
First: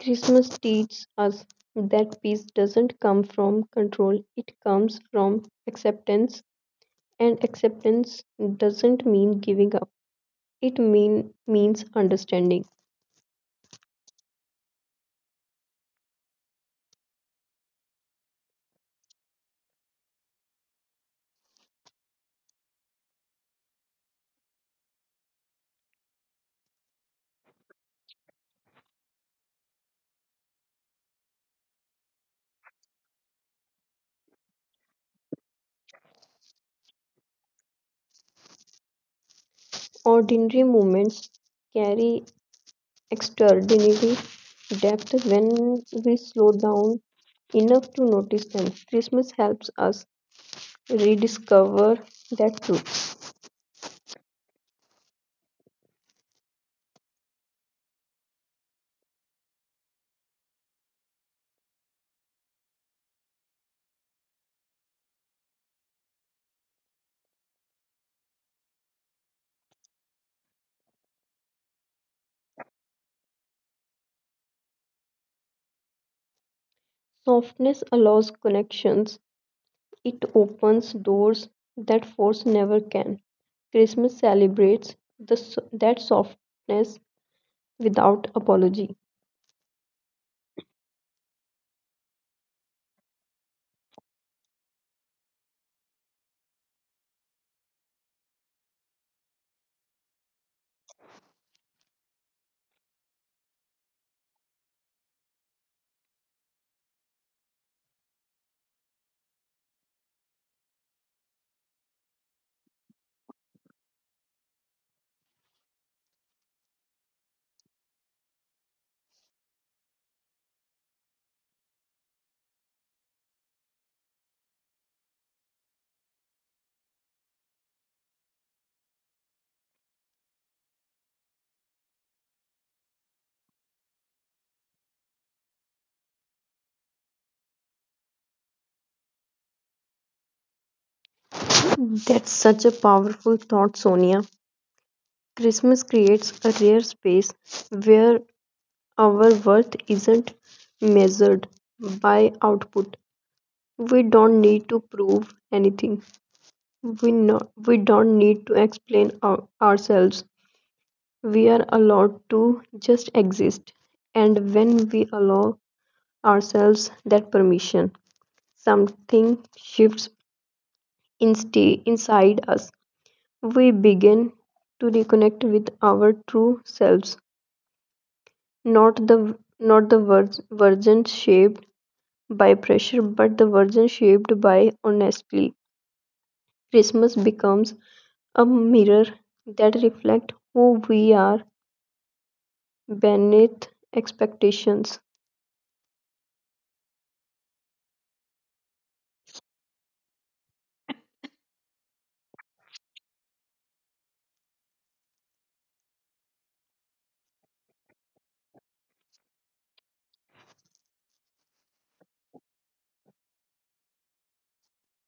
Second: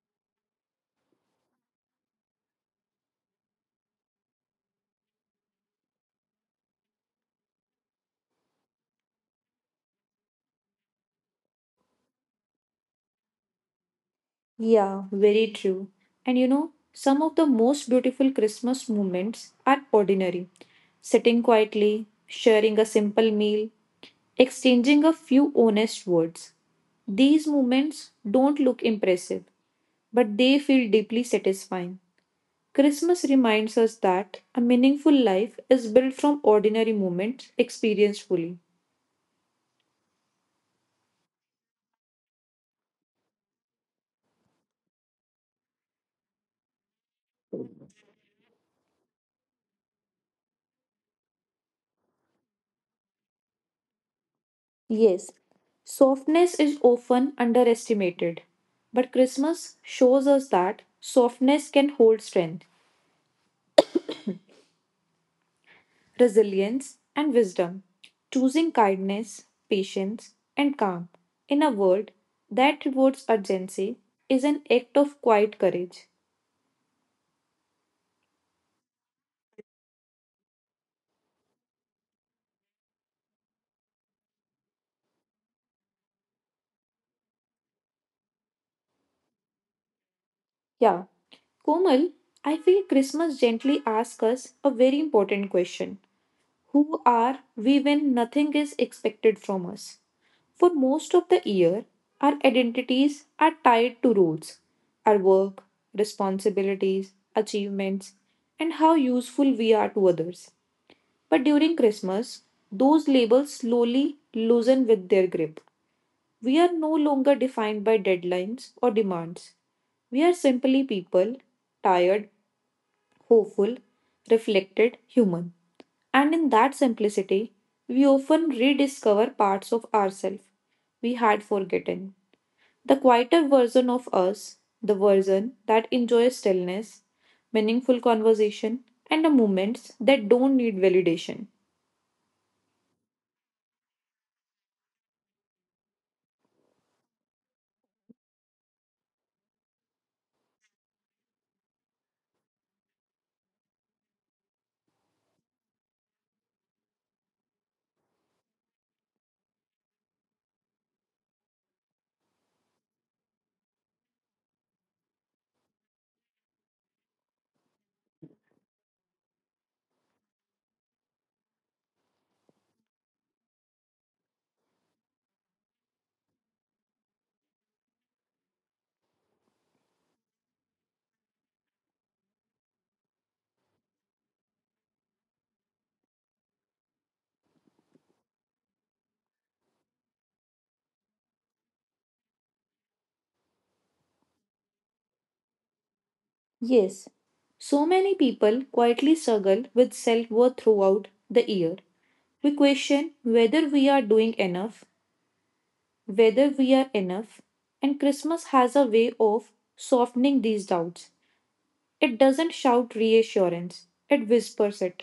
[SPEAKER 2] Christmas teaches us that peace doesn't come from control, it comes from acceptance, and acceptance doesn't mean giving up, means understanding.
[SPEAKER 1] Yeah, very true. And you know, some of the most beautiful Christmas moments are ordinary. Sitting quietly, sharing a simple meal, exchanging a few honest words. These moments don't look impressive, but they feel deeply satisfying. Christmas reminds us that a meaningful life is built from ordinary moments experienced fully.
[SPEAKER 2] Ordinary movements carry extraordinary depth when we slow down enough to notice them. Christmas helps us rediscover that truth.
[SPEAKER 1] Yes, softness is often underestimated, but Christmas shows us that softness can hold strength, resilience, and wisdom. Choosing kindness, patience, and calm in a world that rewards urgency is an act of quiet courage.
[SPEAKER 2] Softness allows connections, it opens doors that force never can. Christmas celebrates that softness without apology.
[SPEAKER 1] Yeah, Komal, I feel Christmas gently asks us a very important question. Who are we when nothing is expected from us? For most of the year, our identities are tied to roles, our work, responsibilities, achievements, and how useful we are to others. But during Christmas, those labels slowly loosen with their grip. We are no longer defined by deadlines or demands. We are simply people, tired, hopeful, reflected, human. And in that simplicity, we often rediscover parts of ourselves we had forgotten. The quieter version of us, the version that enjoys stillness, meaningful conversation, and the moments that don't need validation.
[SPEAKER 2] That's such a powerful thought, Sonia. Christmas creates a rare space where our worth isn't measured by output. We don't need to prove anything. We don't need to explain ourselves. We are allowed to just exist. And when we allow ourselves that permission, something shifts inside us. We begin to reconnect with our true selves, not the version shaped by pressure but the version shaped by honestly. Christmas becomes a mirror that reflects who we are beneath expectations.
[SPEAKER 1] Yes, so many people quietly struggle with self worth throughout the year. We question whether we are doing enough, whether we are enough, and Christmas has a way of softening these doubts. It doesn't shout reassurance, it whispers it.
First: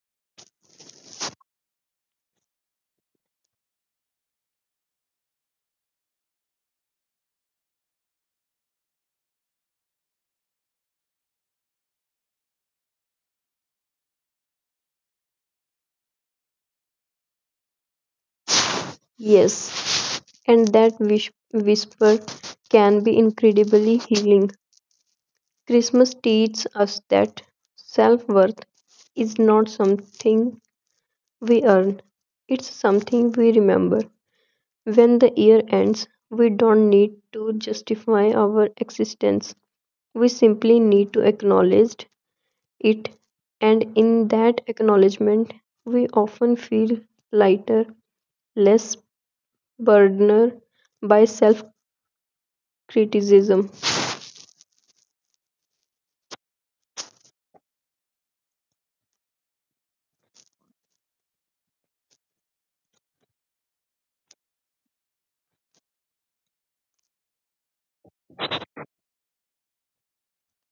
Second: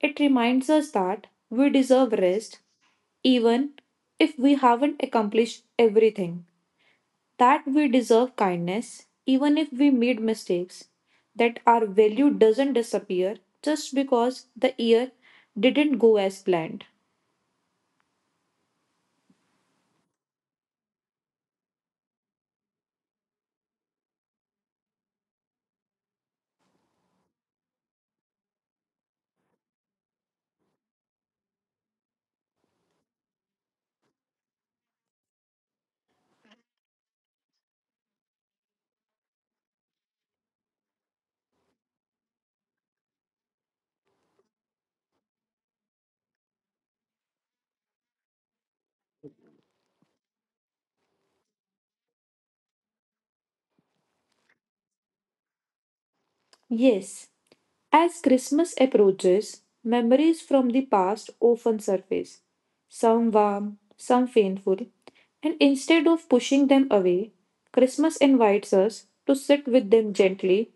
[SPEAKER 1] It reminds us that we deserve rest, even if we haven't accomplished everything, that we deserve kindness, even if we made mistakes, that our value doesn't disappear just because the year didn't go as planned.
[SPEAKER 2] Yes, and that whisper can be incredibly healing. Christmas teaches us that self worth is not something we earn, it's something we remember. When the year ends, we don't need to justify our existence. We simply need to acknowledge it, and in that acknowledgement, we often feel lighter, less burdened by self criticism.
[SPEAKER 1] Yes, as Christmas approaches, memories from the past often surface, some warm, some painful, and instead of pushing them away, Christmas invites us to sit with them gently,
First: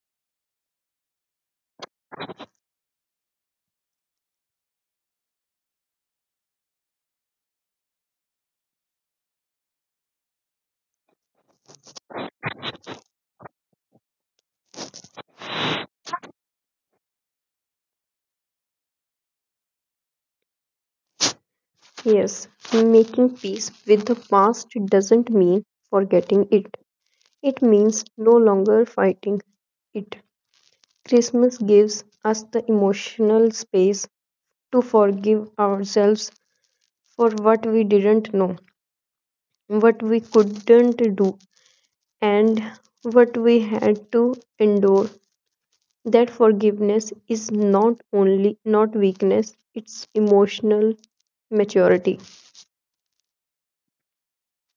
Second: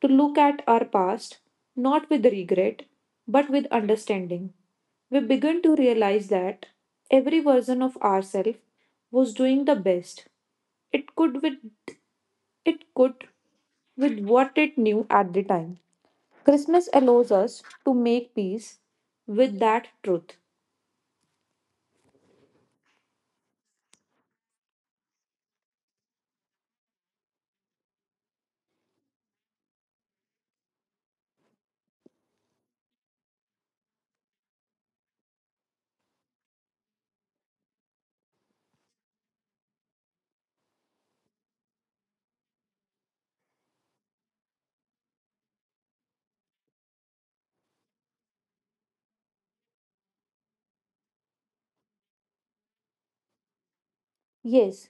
[SPEAKER 1] to look at our past, not with regret, but with understanding. We begin to realize that every version of ourselves was doing the best it could with it could with what it knew at the time. Christmas allows us to make peace with that truth.
[SPEAKER 2] Yes, making peace with the past doesn't mean forgetting it, it means no longer fighting it. Christmas gives us the emotional space to forgive ourselves for what we didn't know, what we couldn't do, and what we had to endure. That forgiveness is not only not weakness, it's emotional maturity.
[SPEAKER 1] Yes,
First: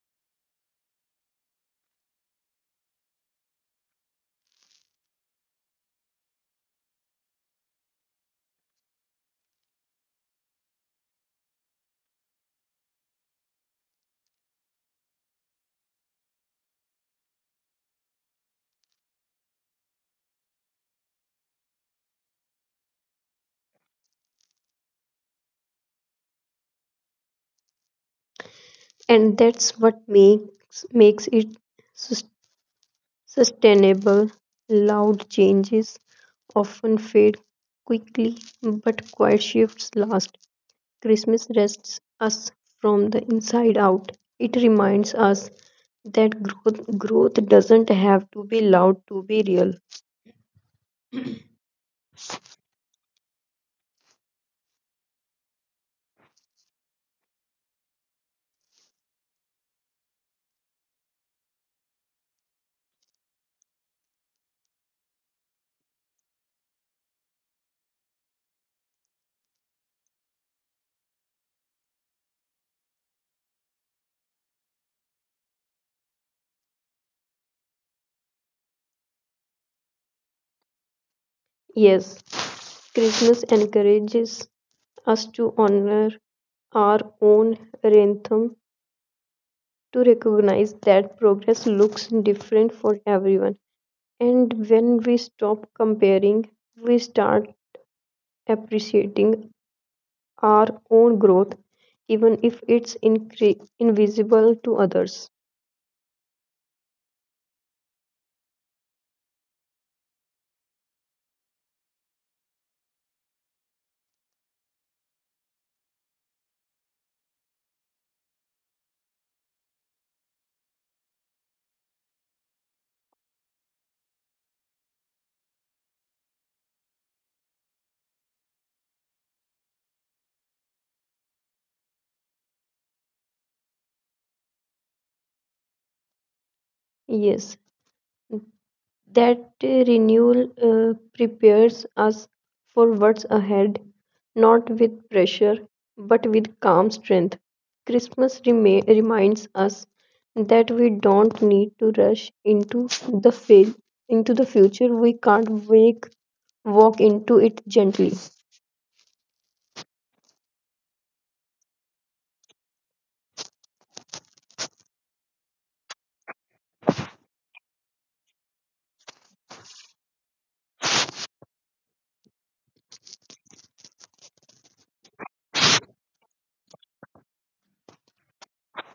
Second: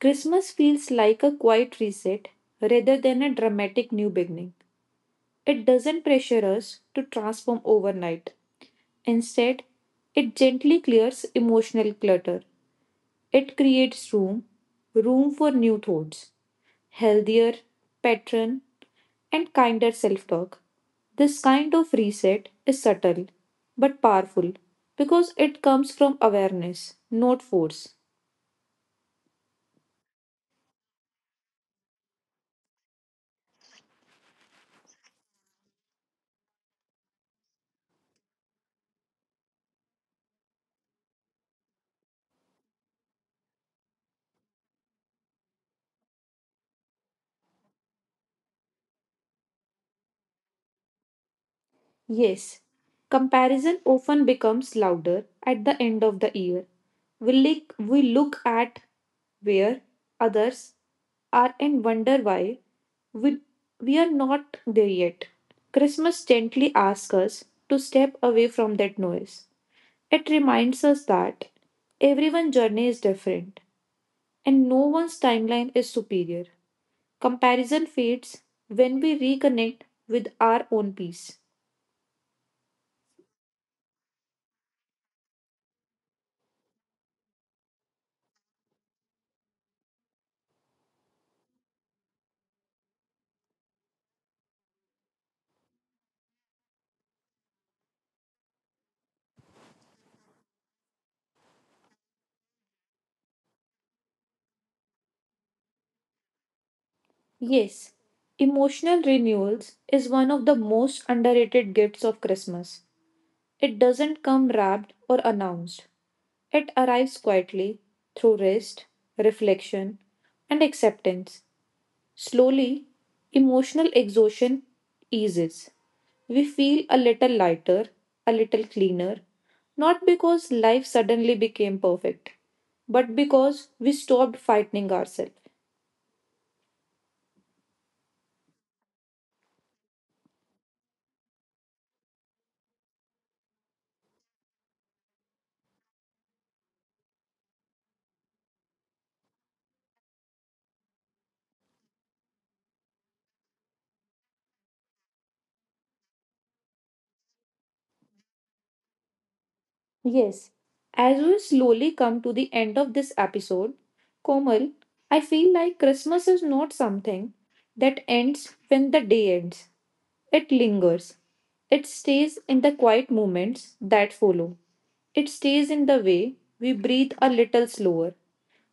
[SPEAKER 1] Christmas feels like a quiet reset rather than a dramatic new beginning. It doesn't pressure us to transform overnight. Instead, it gently clears emotional clutter. It creates room, room for new thoughts, healthier pattern and kinder self talk. This kind of reset is subtle but powerful because it comes from awareness, not force.
[SPEAKER 2] And that's what makes it sus- sustainable. Loud changes often fade quickly, but quiet shifts last. Christmas rests us from the inside out. It reminds us that growth doesn't have to be loud to be real.
[SPEAKER 1] Yes, comparison often becomes louder at the end of the year. We look at where others are and wonder why we, we are not there yet. Christmas gently asks us to step away from that noise. It reminds us that everyone's journey is different and no one's timeline is superior. Comparison fades when we reconnect with our own peace.
[SPEAKER 2] Yes, Christmas encourages us to honor our own rhythm, to recognize that progress looks different for everyone. And when we stop comparing, we start appreciating our own growth, even if it's invisible to others.
[SPEAKER 1] Yes, emotional renewals is one of the most underrated gifts of Christmas. It doesn't come wrapped or announced, it arrives quietly through rest, reflection, and acceptance. Slowly, emotional exhaustion eases. We feel a little lighter, a little cleaner, not because life suddenly became perfect, but because we stopped fighting ourselves.
[SPEAKER 2] Yes, that renewal prepares us for what's ahead, not with pressure, but with calm strength. Christmas reminds us that we don't need to rush into the fail into the future. We can't wake walk into it gently.
[SPEAKER 1] Yes, as we slowly come to the end of this episode, Komal, I feel like Christmas is not something that ends when the day ends. It lingers. It stays in the quiet moments that follow. It stays in the way we breathe a little slower,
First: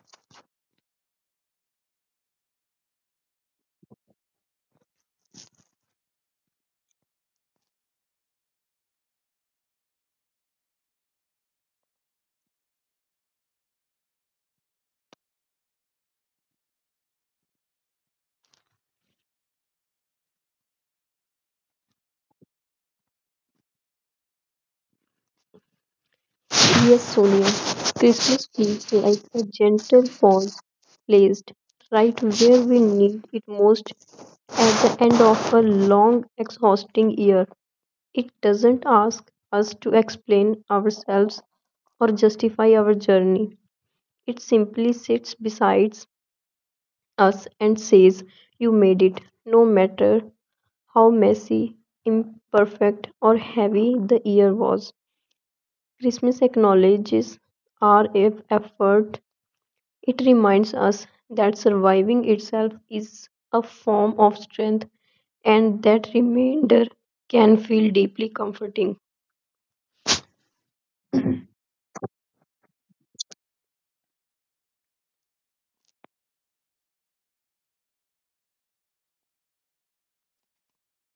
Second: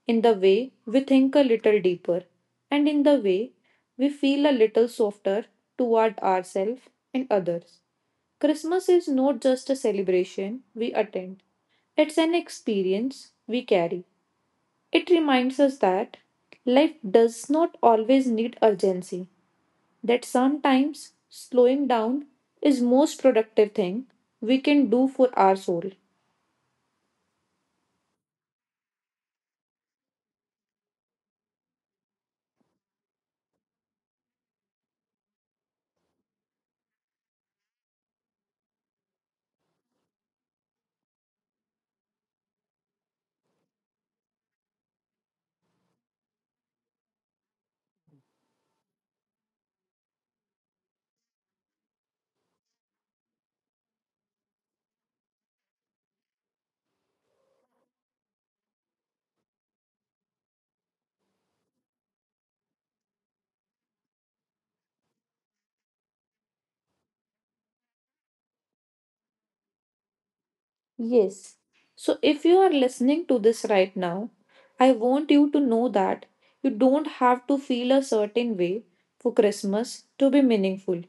[SPEAKER 1] in the way we think a little deeper, and in the way we feel a little softer toward ourselves and others. Christmas is not just a celebration we attend, it's an experience we carry. It reminds us that life does not always need urgency, that sometimes slowing down is most productive thing we can do for our soul.
[SPEAKER 2] Yes, Sonia, Christmas feels like a gentle pawn placed right where we need it most at the end of a long, exhausting year. It doesn't ask us to explain ourselves or justify our journey. It simply sits beside us and says, you made it, no matter how messy, imperfect, or heavy the year was. Christmas acknowledges our effort. It reminds us that surviving itself is a form of strength, and that remainder can feel deeply comforting.
[SPEAKER 1] Yes. So if you are listening to this right now, I want you to know that you don't have to feel a certain way for Christmas to be meaningful.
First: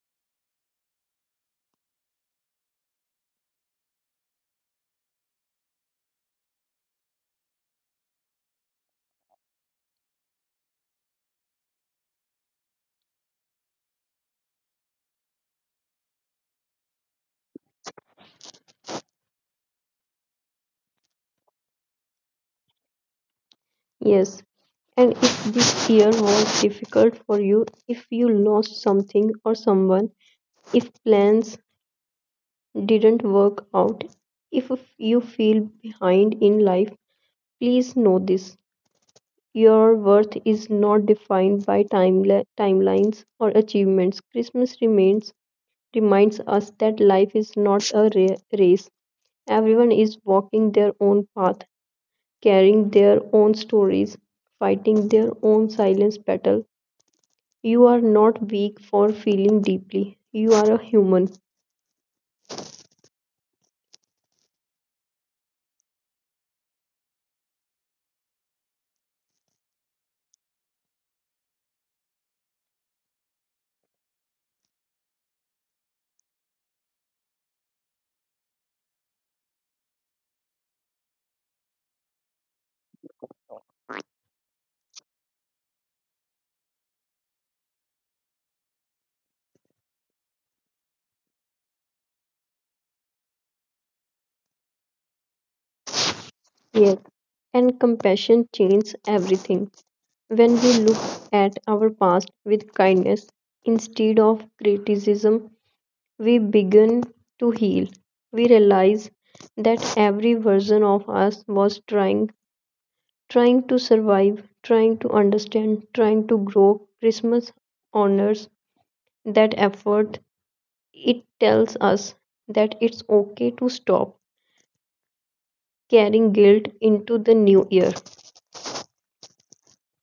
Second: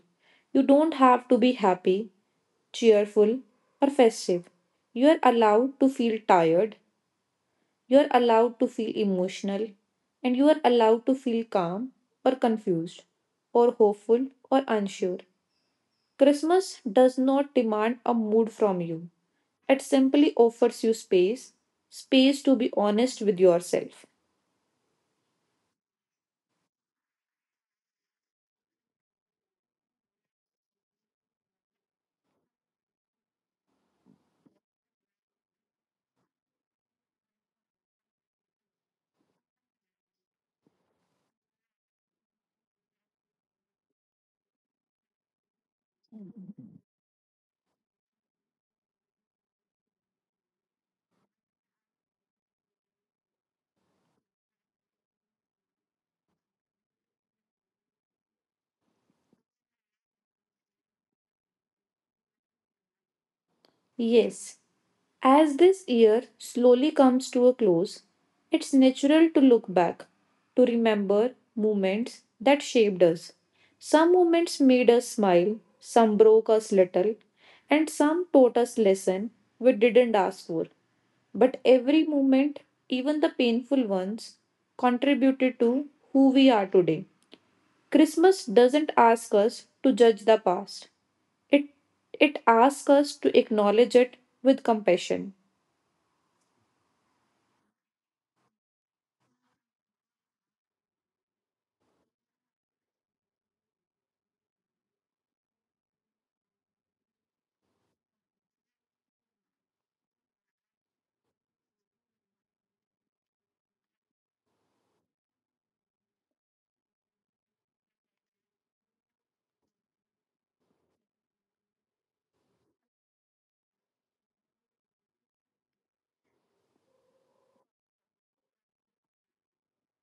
[SPEAKER 1] You don't have to be happy, cheerful, or festive. You are allowed to feel tired, you are allowed to feel emotional, and you are allowed to feel calm or confused or hopeful or unsure. Christmas does not demand a mood from you. It simply offers you space, space to be honest with yourself.
[SPEAKER 2] Yes, and if this year was difficult for you, if you lost something or someone, if plans didn't work out, if you feel behind in life, please know this. Your worth is not defined by timelines or achievements. Reminds us that life is not a race. Everyone is walking their own path, carrying their own stories, fighting their own silence battle. You are not weak for feeling deeply. You are a human.
[SPEAKER 1] Yes, as this year slowly comes to a close, it's natural to look back, to remember moments that shaped us. Some moments made us smile, some broke us little, and some taught us lesson we didn't ask for. But every moment, even the painful ones, contributed to who we are today. Christmas doesn't ask us to judge the past. It it asks us to acknowledge it with compassion.
[SPEAKER 2] Yes. And compassion changes everything. When we look at our past with kindness instead of criticism, we begin to heal. We realize that every version of us was trying, trying to survive, trying to understand, trying to grow. Christmas honors that effort. It tells us that it's okay to stop carrying guilt into the new year.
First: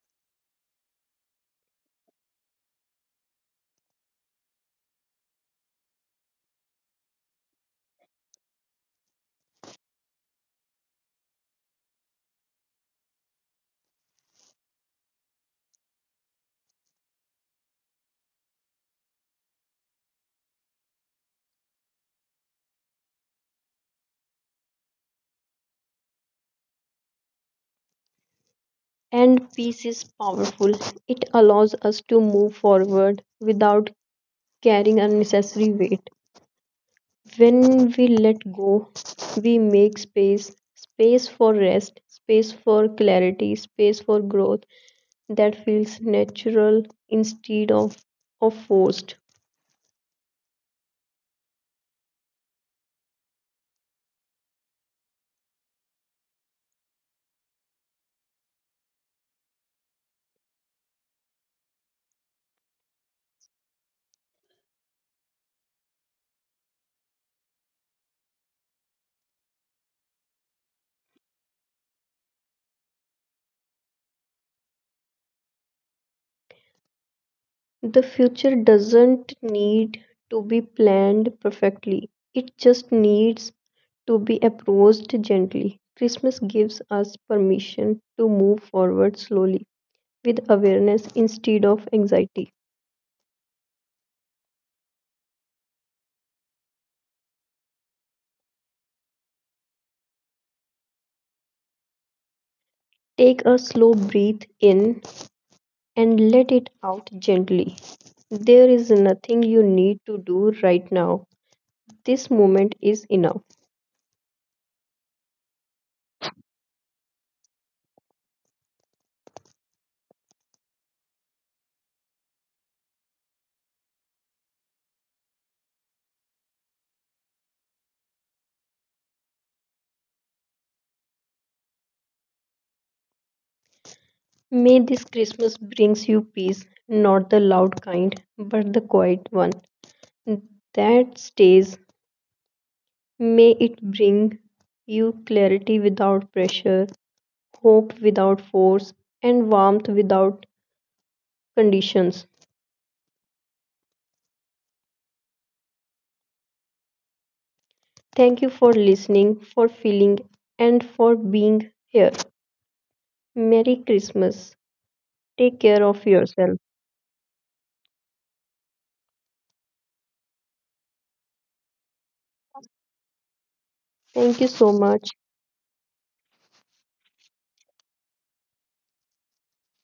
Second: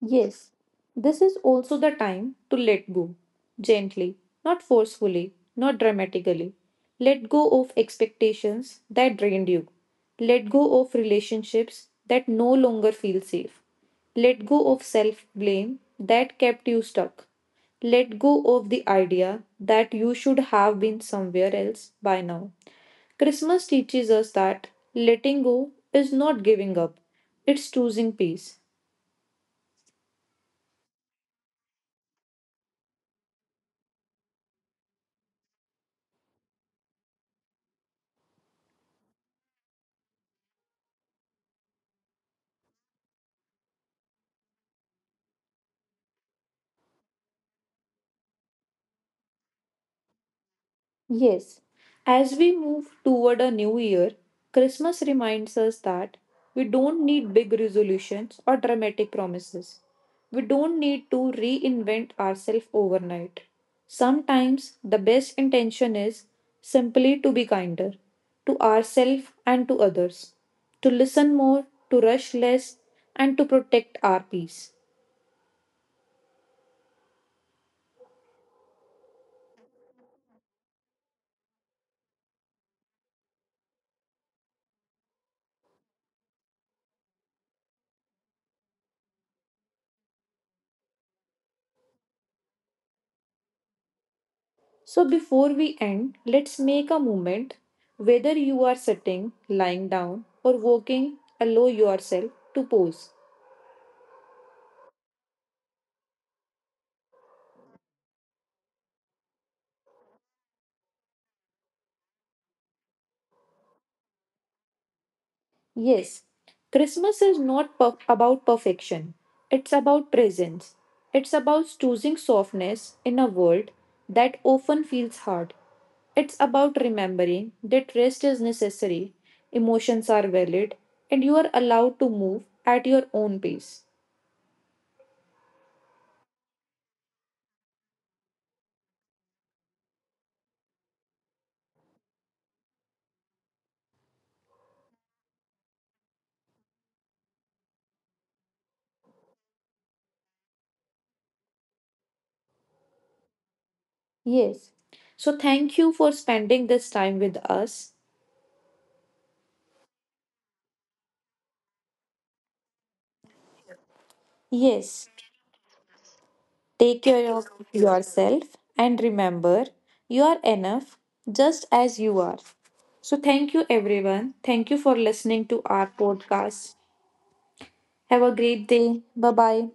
[SPEAKER 1] Yes, this is also the time to let go. Gently, not forcefully, not dramatically. Let go of expectations that drained you. Let go of relationships that no longer feel safe. Let go of self blame that kept you stuck. Let go of the idea that you should have been somewhere else by now. Christmas teaches us that letting go is not giving up, it's choosing peace.
[SPEAKER 2] And peace is powerful. It allows us to move forward without carrying unnecessary weight. When we let go, we make space for rest, space for clarity, space for growth that feels natural instead of forced.
[SPEAKER 1] Yes, as we move toward a new year, Christmas reminds us that we don't need big resolutions or dramatic promises. We don't need to reinvent ourselves overnight. Sometimes the best intention is simply to be kinder to ourselves and to others, to listen more, to rush less, and to protect our peace.
[SPEAKER 2] The future doesn't need to be planned perfectly, it just needs to be approached gently. Christmas gives us permission to move forward slowly with awareness instead of anxiety.
[SPEAKER 1] So, before we end, let's make a moment. Whether you are sitting, lying down, or walking, allow yourself to pause.
[SPEAKER 2] Take a slow breath in and let it out gently. There is nothing you need to do right now. This moment is enough.
[SPEAKER 1] Yes, Christmas is not about perfection, it's about presence. It's about choosing softness in a world that often feels hard. It's about remembering that rest is necessary, emotions are valid, and you are allowed to move at your own pace.
[SPEAKER 2] May this Christmas brings you peace, not the loud kind, but the quiet one that stays. May it bring you clarity without pressure, hope without force, and warmth without conditions.
[SPEAKER 1] Yes. So thank you for spending this time with us.
[SPEAKER 2] Thank you for listening, for feeling, and for being here. Merry Christmas.
[SPEAKER 1] Yes.
[SPEAKER 2] Take care of yourself.
[SPEAKER 1] Take care of yourself and remember you are enough just as you are. So thank you everyone.
[SPEAKER 2] Thank you so
[SPEAKER 1] Thank you for
[SPEAKER 2] much.
[SPEAKER 1] listening to our podcast. Have a great day. Bye bye.